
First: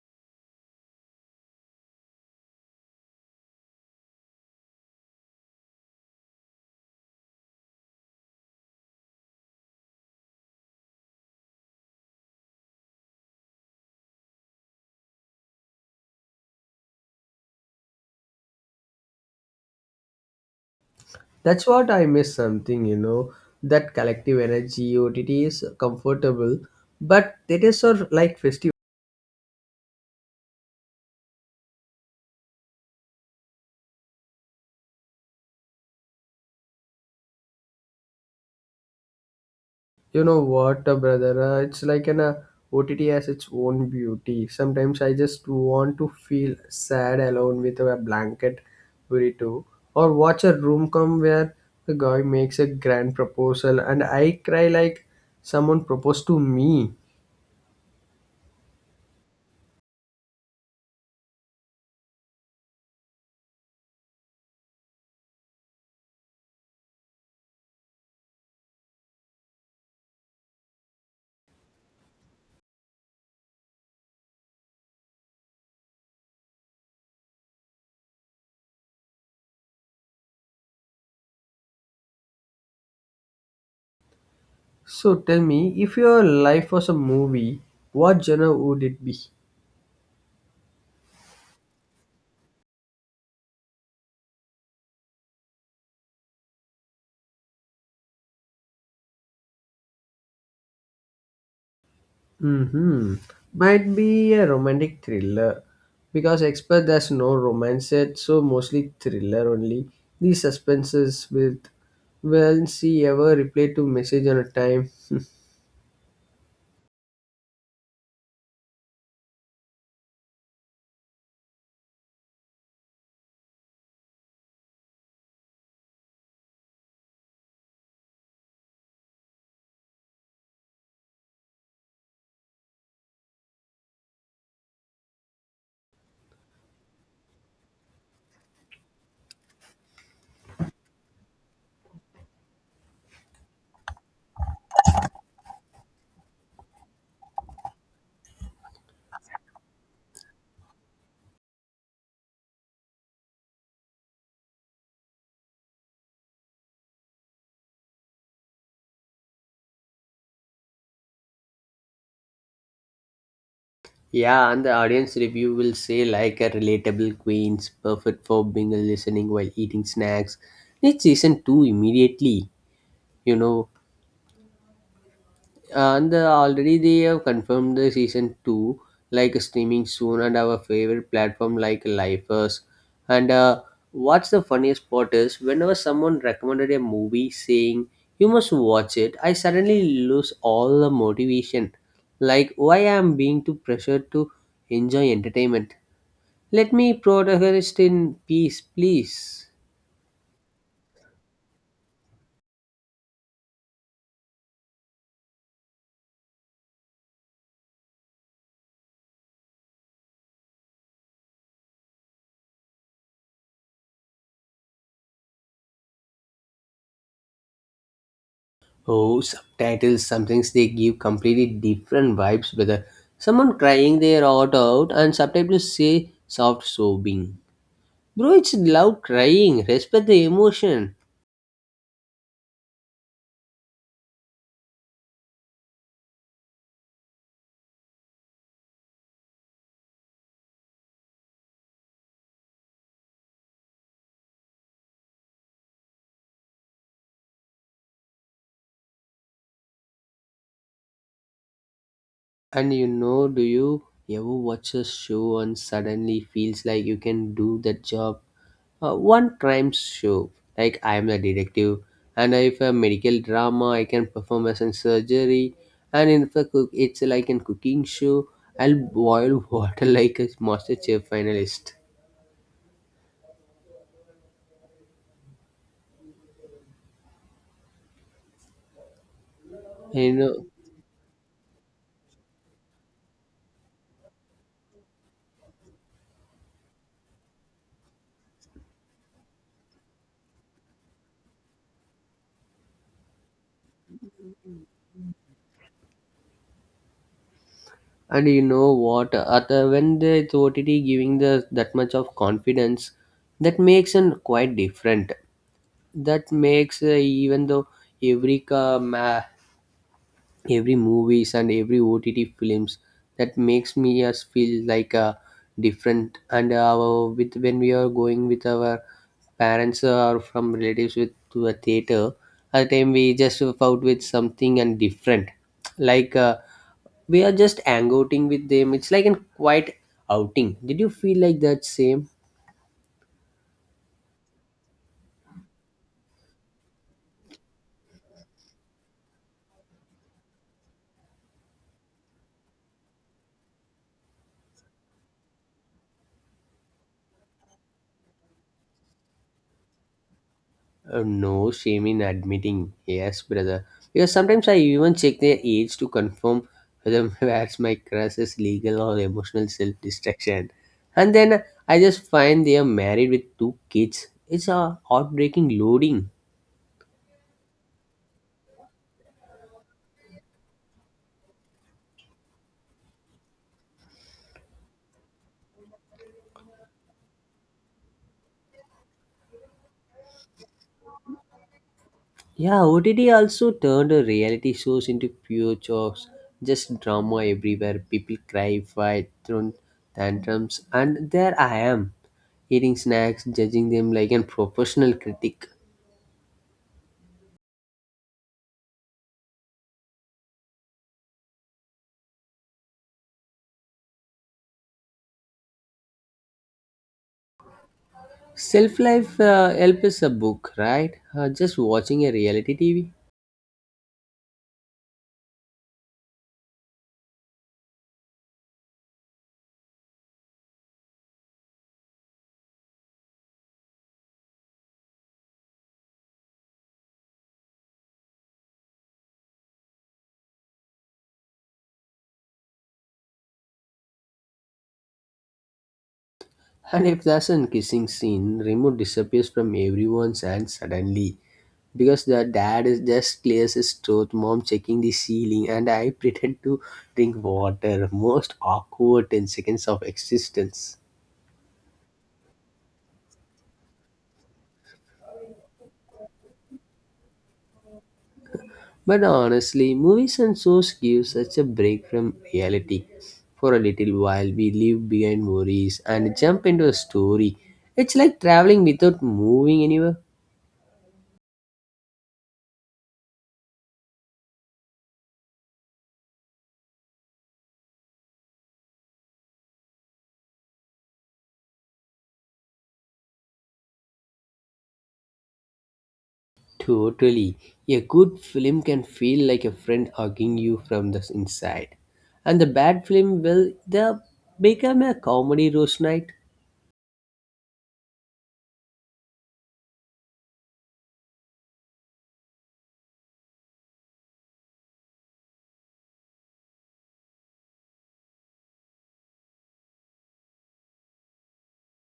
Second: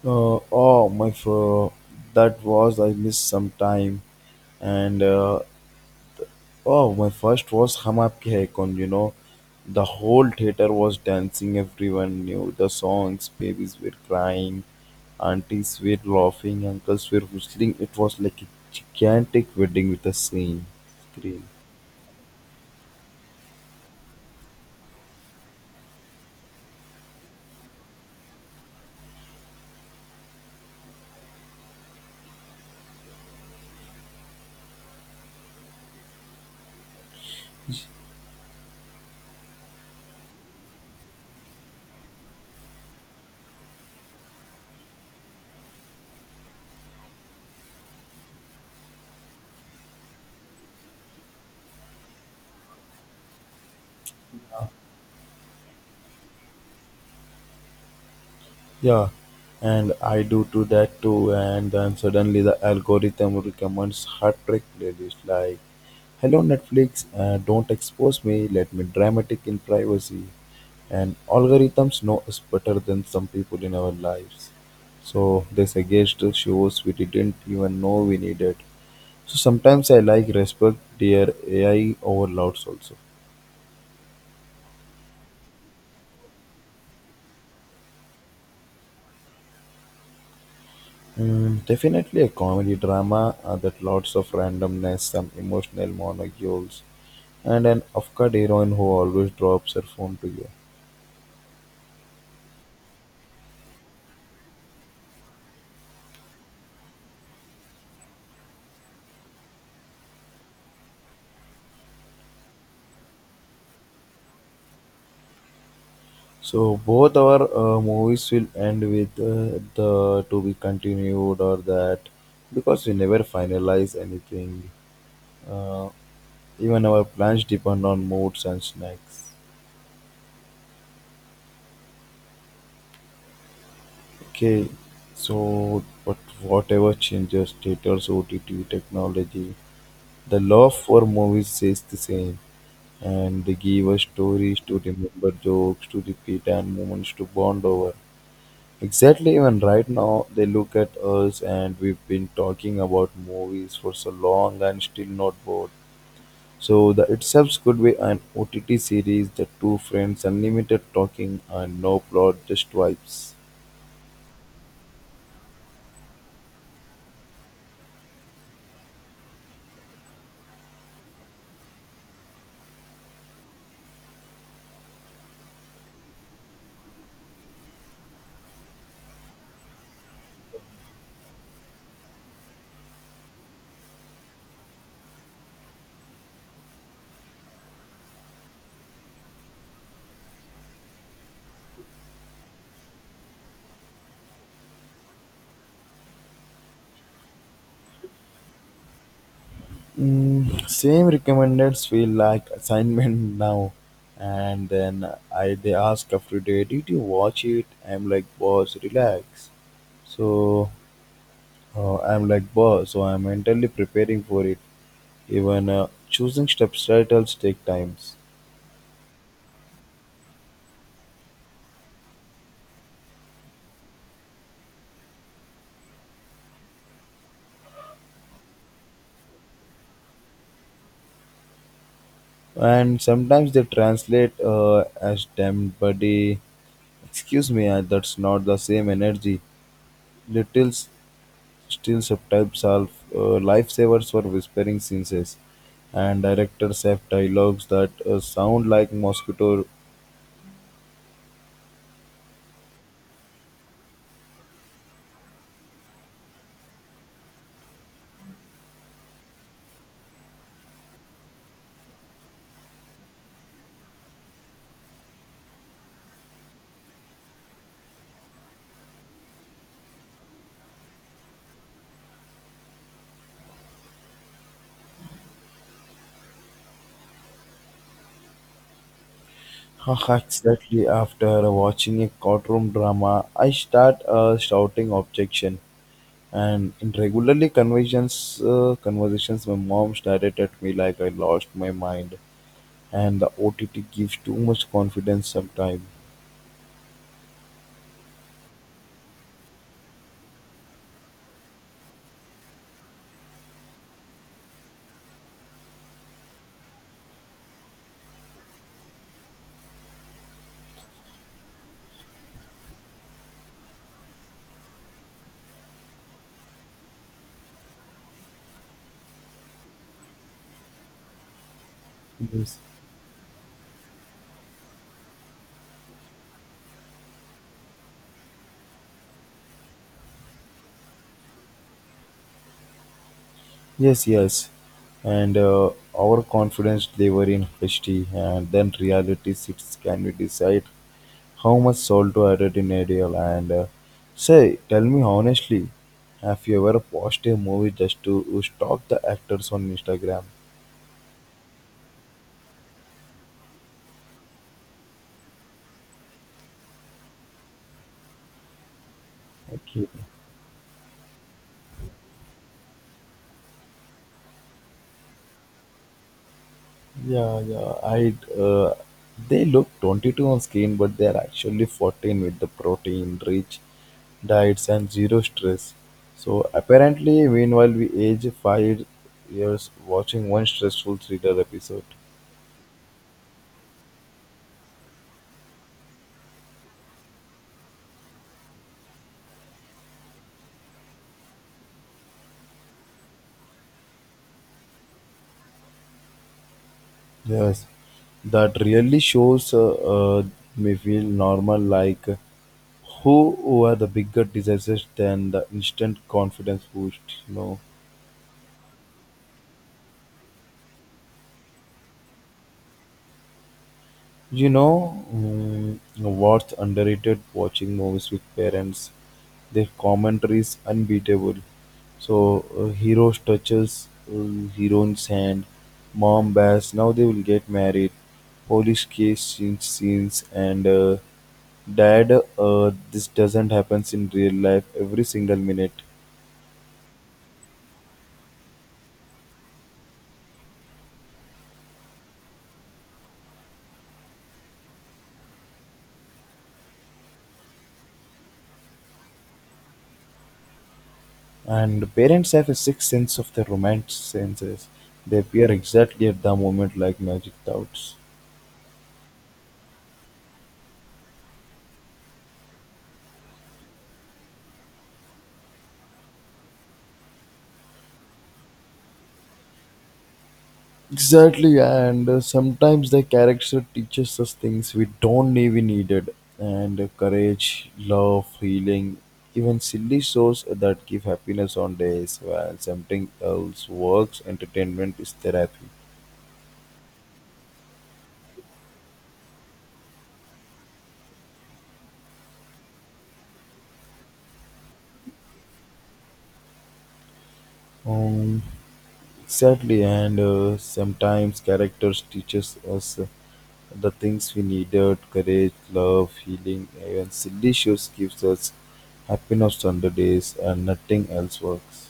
Speaker 2: Uh, oh my, fir- that was I missed some time, and uh, oh my first was Hum Aapke Hai Kaun. You know, the whole theater was dancing. Everyone knew the songs. Babies were crying, aunties were laughing, uncles were whistling. It was like a gigantic wedding with a scene. Screen.
Speaker 1: That's what I miss something, you know. That collective energy, O T T is comfortable, but theaters are like festivals. You know what, uh, brother? Uh, it's like an uh, O T T has its own beauty. Sometimes I just want to feel sad alone with a blanket burrito or watch a room come where the guy makes a grand proposal and I cry like someone proposed to me.
Speaker 2: Yeah, and I do to that too, and then suddenly the algorithm recommends heartbreak trick playlist like hello Netflix, uh, don't expose me, let me dramatic in privacy. And algorithms know us better than some people in our lives. So they suggest us shows we didn't even know we needed. So sometimes I like respect dear A I overloads also.
Speaker 1: So tell me, if your life was a movie, what genre would it be?
Speaker 2: Mm, definitely a comedy drama uh, that lots of randomness, some emotional monocules, and an off-cut heroine who always drops her phone to you.
Speaker 1: hmm Might be a romantic thriller because expert there's no romance yet, so mostly thriller only. These suspenses with well see ever reply to message on a time.
Speaker 2: So both our uh, movies will end with uh, the to be continued or that because we never finalize anything. Uh, even our plans depend on moods and snacks. Okay, so but whatever changes, theaters, O T T, technology, the love for movies stays the same. And they gave us stories to remember, jokes to repeat, and moments to bond over. Exactly, even right now, they look at us and we've been talking about movies for so long and still not bored. So, the itself could be an O T T series, the two friends, unlimited talking, and no plot, just vibes.
Speaker 1: Yeah, and the audience review will say like a relatable queens, perfect for binge listening while eating snacks. It's season two immediately, you know. and uh, already they have confirmed the season two like streaming soon and our favorite platform like lifers and uh, what's the funniest part is whenever someone recommended a movie saying you must watch it, I suddenly lose all the motivation, like why I am being too pressured to enjoy entertainment, let me protagonist in peace please.
Speaker 2: Mm, same recommended feel like assignment *laughs* now and then I they ask after day did you watch it I'm like boss relax. So uh, I'm like boss, so I'm mentally preparing for it. Even uh, choosing subtitles take times,
Speaker 1: Oh, subtitles, sometimes they give completely different vibes, brother. Someone crying their heart out and subtitles say soft sobbing. Bro, it's loud crying. Respect the emotion.
Speaker 2: and sometimes they translate uh, as "damn buddy." Excuse me, uh, that's not the same energy. Little s- still subtypes are uh, lifesavers for whispering senses, and directors have dialogues that uh, sound like mosquito.
Speaker 1: And you know, do you ever watch a show and suddenly feels like you can do that job? Uh, one crime show, like I am a detective, and if a medical drama, I can perform as in surgery, and if a cook, it's like a cooking show, I'll boil water *laughs* like a master chef finalist.
Speaker 2: *laughs*
Speaker 1: You know,
Speaker 2: Exactly after watching a courtroom drama, I start uh, shouting objection. And in regularly conversations, uh, conversations, my mom stared at me like I lost my mind. And the O T T gives too much confidence sometimes.
Speaker 1: and you know what? At the, when the O T T giving the that much of confidence, that makes it quite different, that makes uh, even though every ca- ma- every movies and every O T T films, that makes me us feel like uh, different and uh, our with when we are going with our parents or from relatives with to a theater
Speaker 2: Yes,
Speaker 1: at the time we just out with something and different like uh, we are just hangouting with them, it's like a quiet outing, did you feel like that same?
Speaker 2: yes, yes. And uh, our confidence lever in H D, and then reality sits. Can we decide how much salt to add it in a deal? And uh, say, tell me honestly, have you ever watched a movie just to stalk the actors on Instagram?
Speaker 1: Uh, no shame in admitting, yes, brother. Because sometimes I even check their age to confirm whether *laughs* perhaps my crush is legal or emotional self
Speaker 2: Okay.
Speaker 1: destruction. And then I just find they are married with two kids. It's a heartbreaking loading.
Speaker 2: Yeah, yeah. I uh, they look twenty-two on screen, but they are actually fourteen with the protein-rich diets and zero stress. So apparently, meanwhile, we age five years watching one stressful thriller episode.
Speaker 1: Yeah, O T T also turned a reality shows into pure jobs. Just drama everywhere. People cry, fight, throw tantrums, and there I am, eating snacks, judging them like a professional critic.
Speaker 2: Yes, that really shows uh, uh, me feel normal like who were the bigger disasters than the instant confidence boost, you know.
Speaker 1: Self Life uh, Help is a book, right? Uh, just watching a reality T V.
Speaker 2: You know mm, what's underrated? Watching movies with parents. Their commentary is unbeatable. So, uh, hero touches uh, heroine's hand. Mom bears. Now they will get married. Police case scene- scenes and uh, dad. Uh, this doesn't happen in real life every single minute.
Speaker 1: And if there's a kissing scene, remote disappears from everyone's hand suddenly. Because the dad is just clears his throat, mom checking the ceiling, and I *laughs* pretend to drink water. Most awkward ten seconds of existence.
Speaker 2: And parents have a sixth sense of the romance senses. They appear exactly at the moment like magic dots.
Speaker 1: But honestly, movies and shows give such a break from reality. For a little while, we leave behind worries and jump into a story. It's like traveling without moving anywhere.
Speaker 2: Exactly, and uh, sometimes the character teaches us things we don't even needed, and uh, courage, love, healing, even silly shows that give happiness on days while something else works. Entertainment is therapy.
Speaker 1: Totally. A good film can feel like a friend hugging you from the inside. And the bad film, well, they become a comedy roast night.
Speaker 2: Um, exactly, and uh, sometimes characters teaches us uh, the things we needed: courage, love, healing, even silly shows gives us happiness on the days, and nothing else works.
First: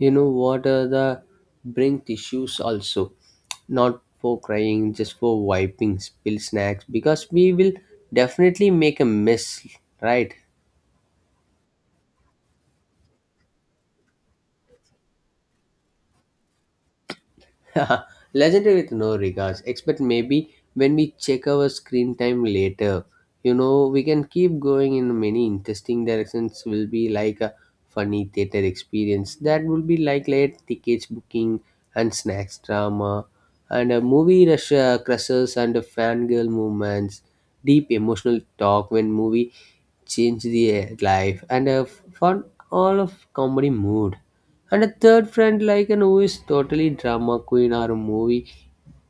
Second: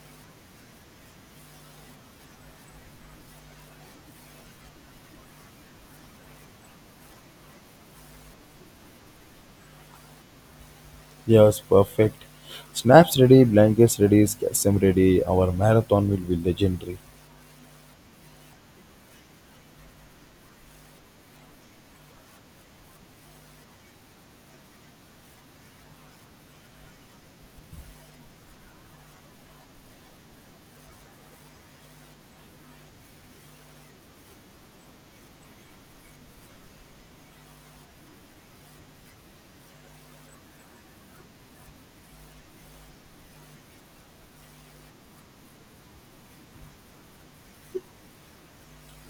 Speaker 1: You know what are the brink tissues also? Not for crying, just for wiping, spill snacks, because we will definitely make a mess, right?
Speaker 2: Yes, perfect. Snaps ready, blankets ready, Kasim ready. Our marathon will be legendary.
Speaker 1: *laughs* Legendary with no regards, except maybe when we check our screen time later. You know, we can keep going in many interesting directions, will be like a funny theater experience. That will be like late tickets booking and snacks drama, and a movie rush uh, crushes and a fangirl movements, deep emotional talk when movie change the uh, life, and a fun all of comedy mood. And a third friend, like an who is totally drama queen or a movie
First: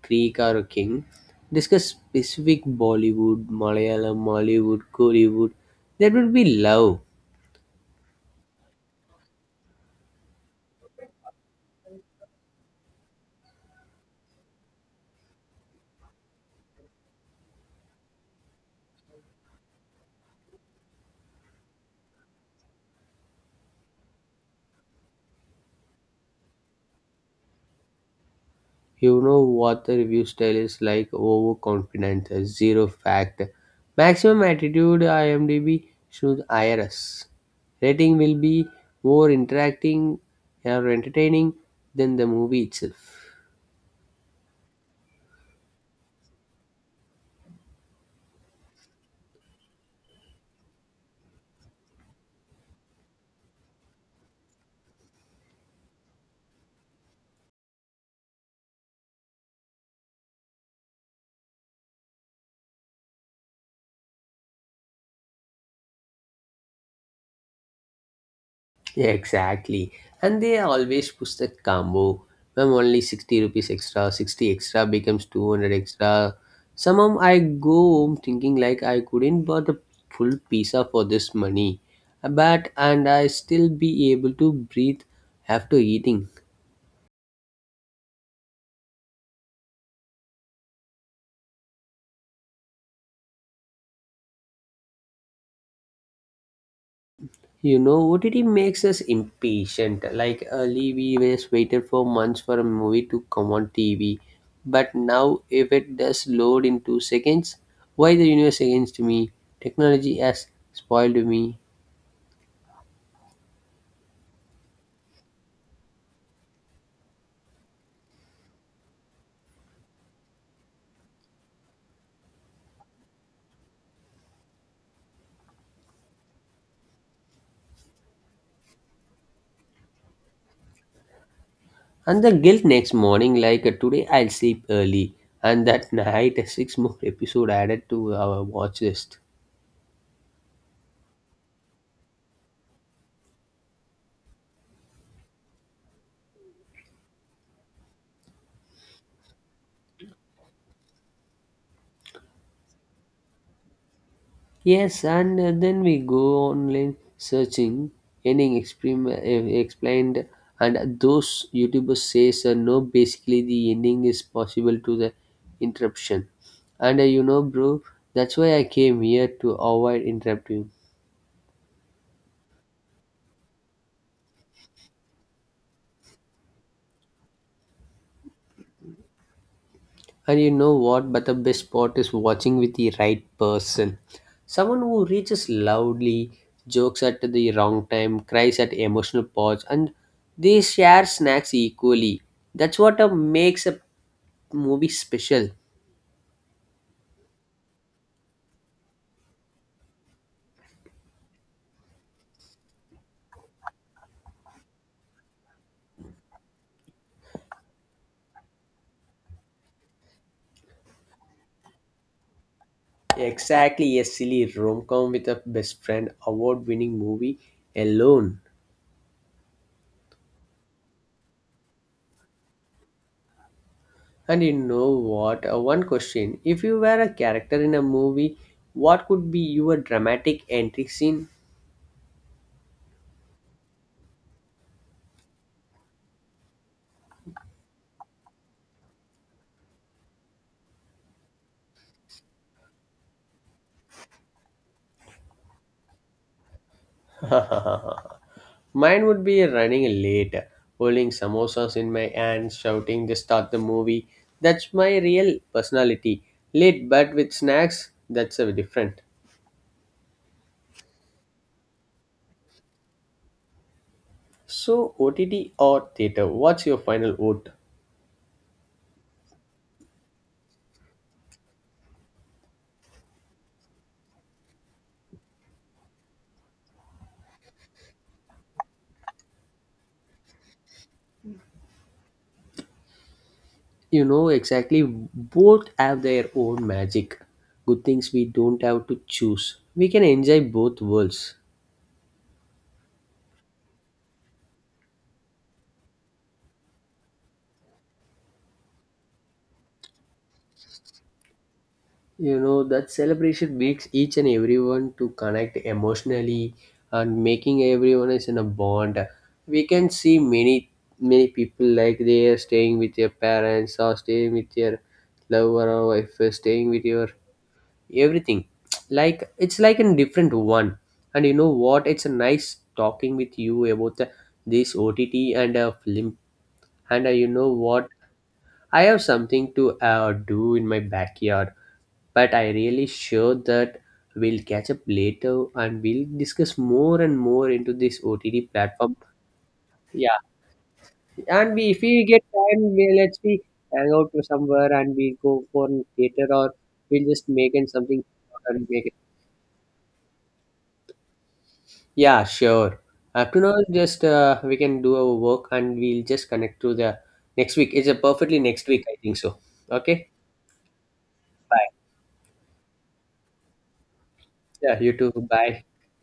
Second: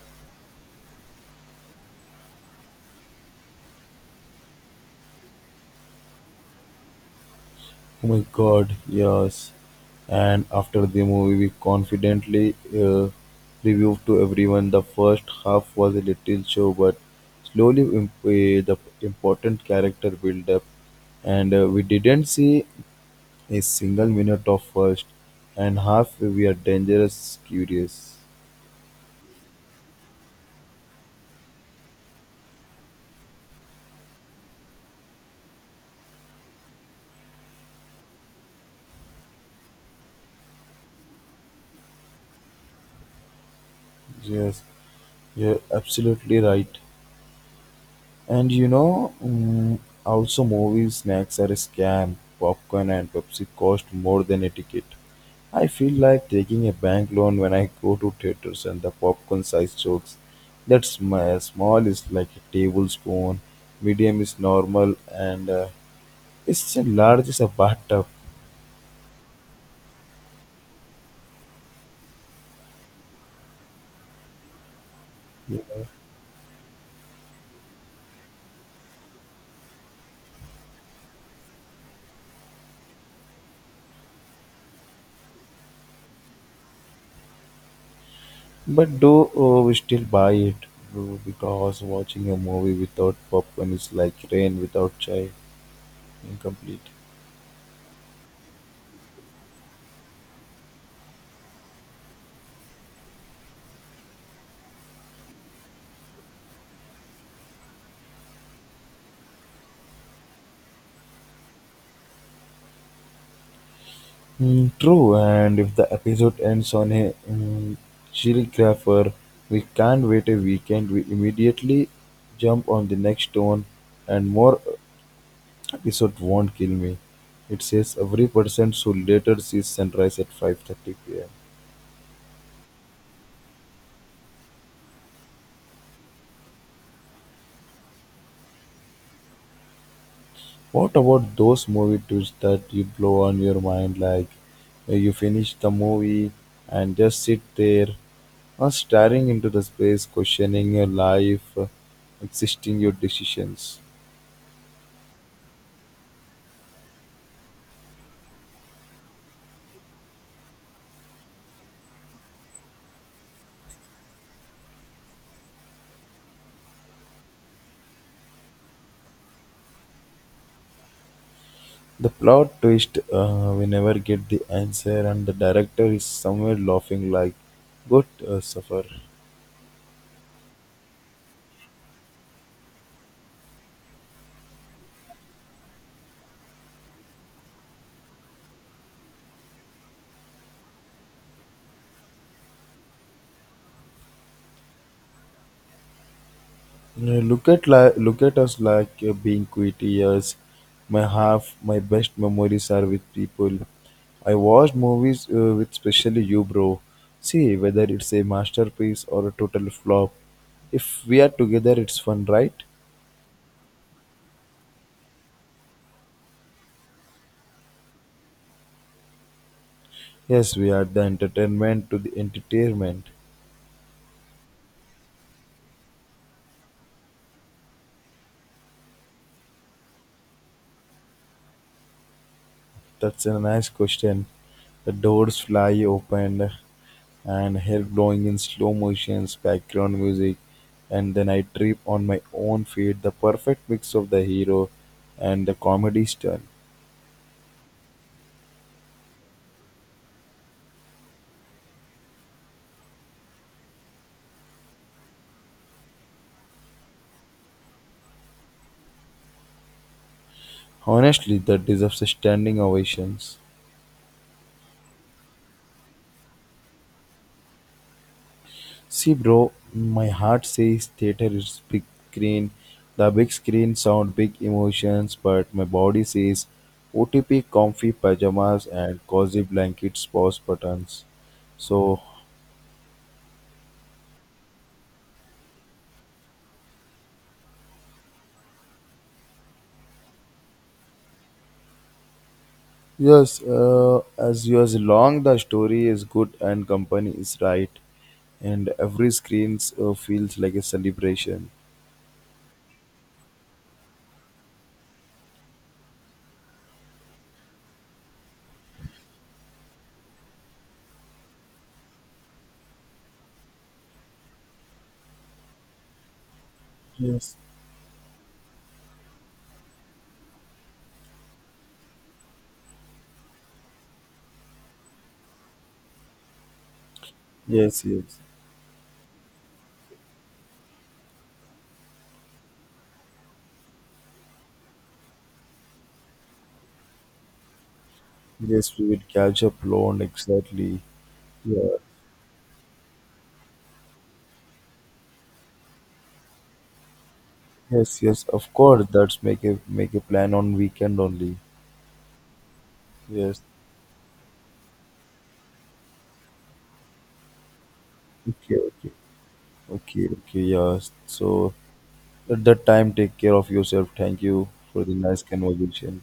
Speaker 1: creek or a king, discuss specific Bollywood, Malayalam, Mollywood, Kollywood. That would be love.
Speaker 2: Oh my god, yes. And after the movie, we confidently uh, reviewed to everyone. The first half was a little show, but slowly imp- uh, the important character build up. And uh, we didn't see a single minute of first. And half, we are dangerous, curious.
Speaker 1: You know what the review style is like overconfident, uh, zero fact. Maximum attitude IMDb should I R S. Rating will be more interacting or entertaining than the movie itself.
Speaker 2: Yes, you're absolutely right. And you know, mm, also movie snacks are a scam. Popcorn and Pepsi cost more than a ticket. I feel like taking a bank loan when I go to theaters and the popcorn size jokes. That's my small is like a tablespoon, medium is normal, and uh, it's a large is a bathtub.
Speaker 1: Yeah, exactly. And they always push the combo. When only sixty rupees extra, sixty extra becomes two hundred extra. Somehow I go home thinking like I couldn't buy the full pizza for this money. But and I still be able to breathe after eating.
Speaker 2: But do uh, we still buy it? Bro, because watching a movie without popcorn is like rain without chai. Incomplete.
Speaker 1: You know, O T T makes us impatient. Like early, we always waited for months for a movie to come on T V. But now, if it does load in two seconds, why the universe against me? Technology has spoiled me.
Speaker 2: Mm, true, and if the episode ends on a mm, chirographer, we can't wait a weekend. We immediately jump on the next one, and more episode won't kill me. It says every person should later see sunrise at five thirty p m.
Speaker 1: And the guilt next morning, like uh, today, I'll sleep early. And that night, *laughs* six more episode added to our watch list.
Speaker 2: What about those movie twists that you blow on your mind, like uh, you finish the movie and just sit there, or staring into the space, questioning your life, uh, insisting your decisions.
Speaker 1: Yes, and uh, then we go online searching, ending explain, explained, and those YouTubers says uh, no. Basically, the ending is possible to the interruption, and uh, you know, bro, that's why I came here to avoid interrupting.
Speaker 2: The plot twist uh, we never get the answer, and the director is somewhere laughing like, "Good uh, suffer."
Speaker 1: And you know what? But the best part is watching with the right person. Someone who reaches loudly, jokes at the wrong time, cries at emotional parts, and they share snacks equally. That's what uh, makes a movie special.
Speaker 2: Uh, Look at li- look at us like uh, being quit years. My half my best memories are with people. I watched movies uh, with especially you, bro. See whether it's a masterpiece or a total flop. If we are together, it's fun, right?
Speaker 1: Exactly, a silly rom com with a best friend award winning movie alone.
Speaker 2: Yes, we are the entertainment to the entertainment.
Speaker 1: And you know what? Uh, one question. If you were a character in a movie, what could be your dramatic entry scene?
Speaker 2: That's a nice question. The doors fly open and hair blowing in slow motions, background music, and then I trip on my own feet. The perfect mix of the hero and the comedy style.
Speaker 1: Mine would be running late, holding samosas in my hands, shouting, just start the movie. That's my real personality. Late but with snacks, that's a different.
Speaker 2: Honestly, that deserves a standing ovations.
Speaker 1: So, O T T or theatre, what's your final vote?
Speaker 2: See, bro, my heart says theater is big screen. The big screen sound big emotions, but my body says O T P comfy pajamas and cozy blankets, pause buttons. So
Speaker 1: You know exactly, both have their own magic. Good things we don't have to choose. We can enjoy both worlds.
Speaker 2: yes, uh, as you as long the story is good and company is right, and every screens uh, feels like a celebration.
Speaker 1: You know that celebration makes each and everyone to connect emotionally and making everyone is in a bond. We can see many many people like they are staying with their parents or staying with their lover or wife or staying with your
Speaker 2: Yes,
Speaker 1: everything, like it's like a different one. And you know what, it's a nice talking with you about the, this ott and a film, and uh, you know
Speaker 2: yes,
Speaker 1: what,
Speaker 2: yes,
Speaker 1: I have something to uh, do in my backyard, but I really sure that we'll catch up later and we'll discuss more and more into this O T T
Speaker 2: yes. We
Speaker 1: platform.
Speaker 2: will catch up loan
Speaker 1: Yeah,
Speaker 2: exactly.
Speaker 1: and we
Speaker 2: Yeah,
Speaker 1: if we get time, we let's we hang out to somewhere and we go for a theater or we'll just make in
Speaker 2: yes,
Speaker 1: something
Speaker 2: yes. Of
Speaker 1: and make
Speaker 2: course,
Speaker 1: it.
Speaker 2: that's make a make a plan on weekend only.
Speaker 1: Yeah, sure. After
Speaker 2: Yes.
Speaker 1: now, just uh, we can do our work and we'll just connect to the next week. It's a perfectly
Speaker 2: Okay,
Speaker 1: next week,
Speaker 2: okay,
Speaker 1: I think so.
Speaker 2: okay,
Speaker 1: Okay.
Speaker 2: okay. Yes. So
Speaker 1: Bye.
Speaker 2: at that time, take care of yourself. Thank you
Speaker 1: Yeah,
Speaker 2: for
Speaker 1: you
Speaker 2: the
Speaker 1: too.
Speaker 2: nice
Speaker 1: Bye.
Speaker 2: conversation.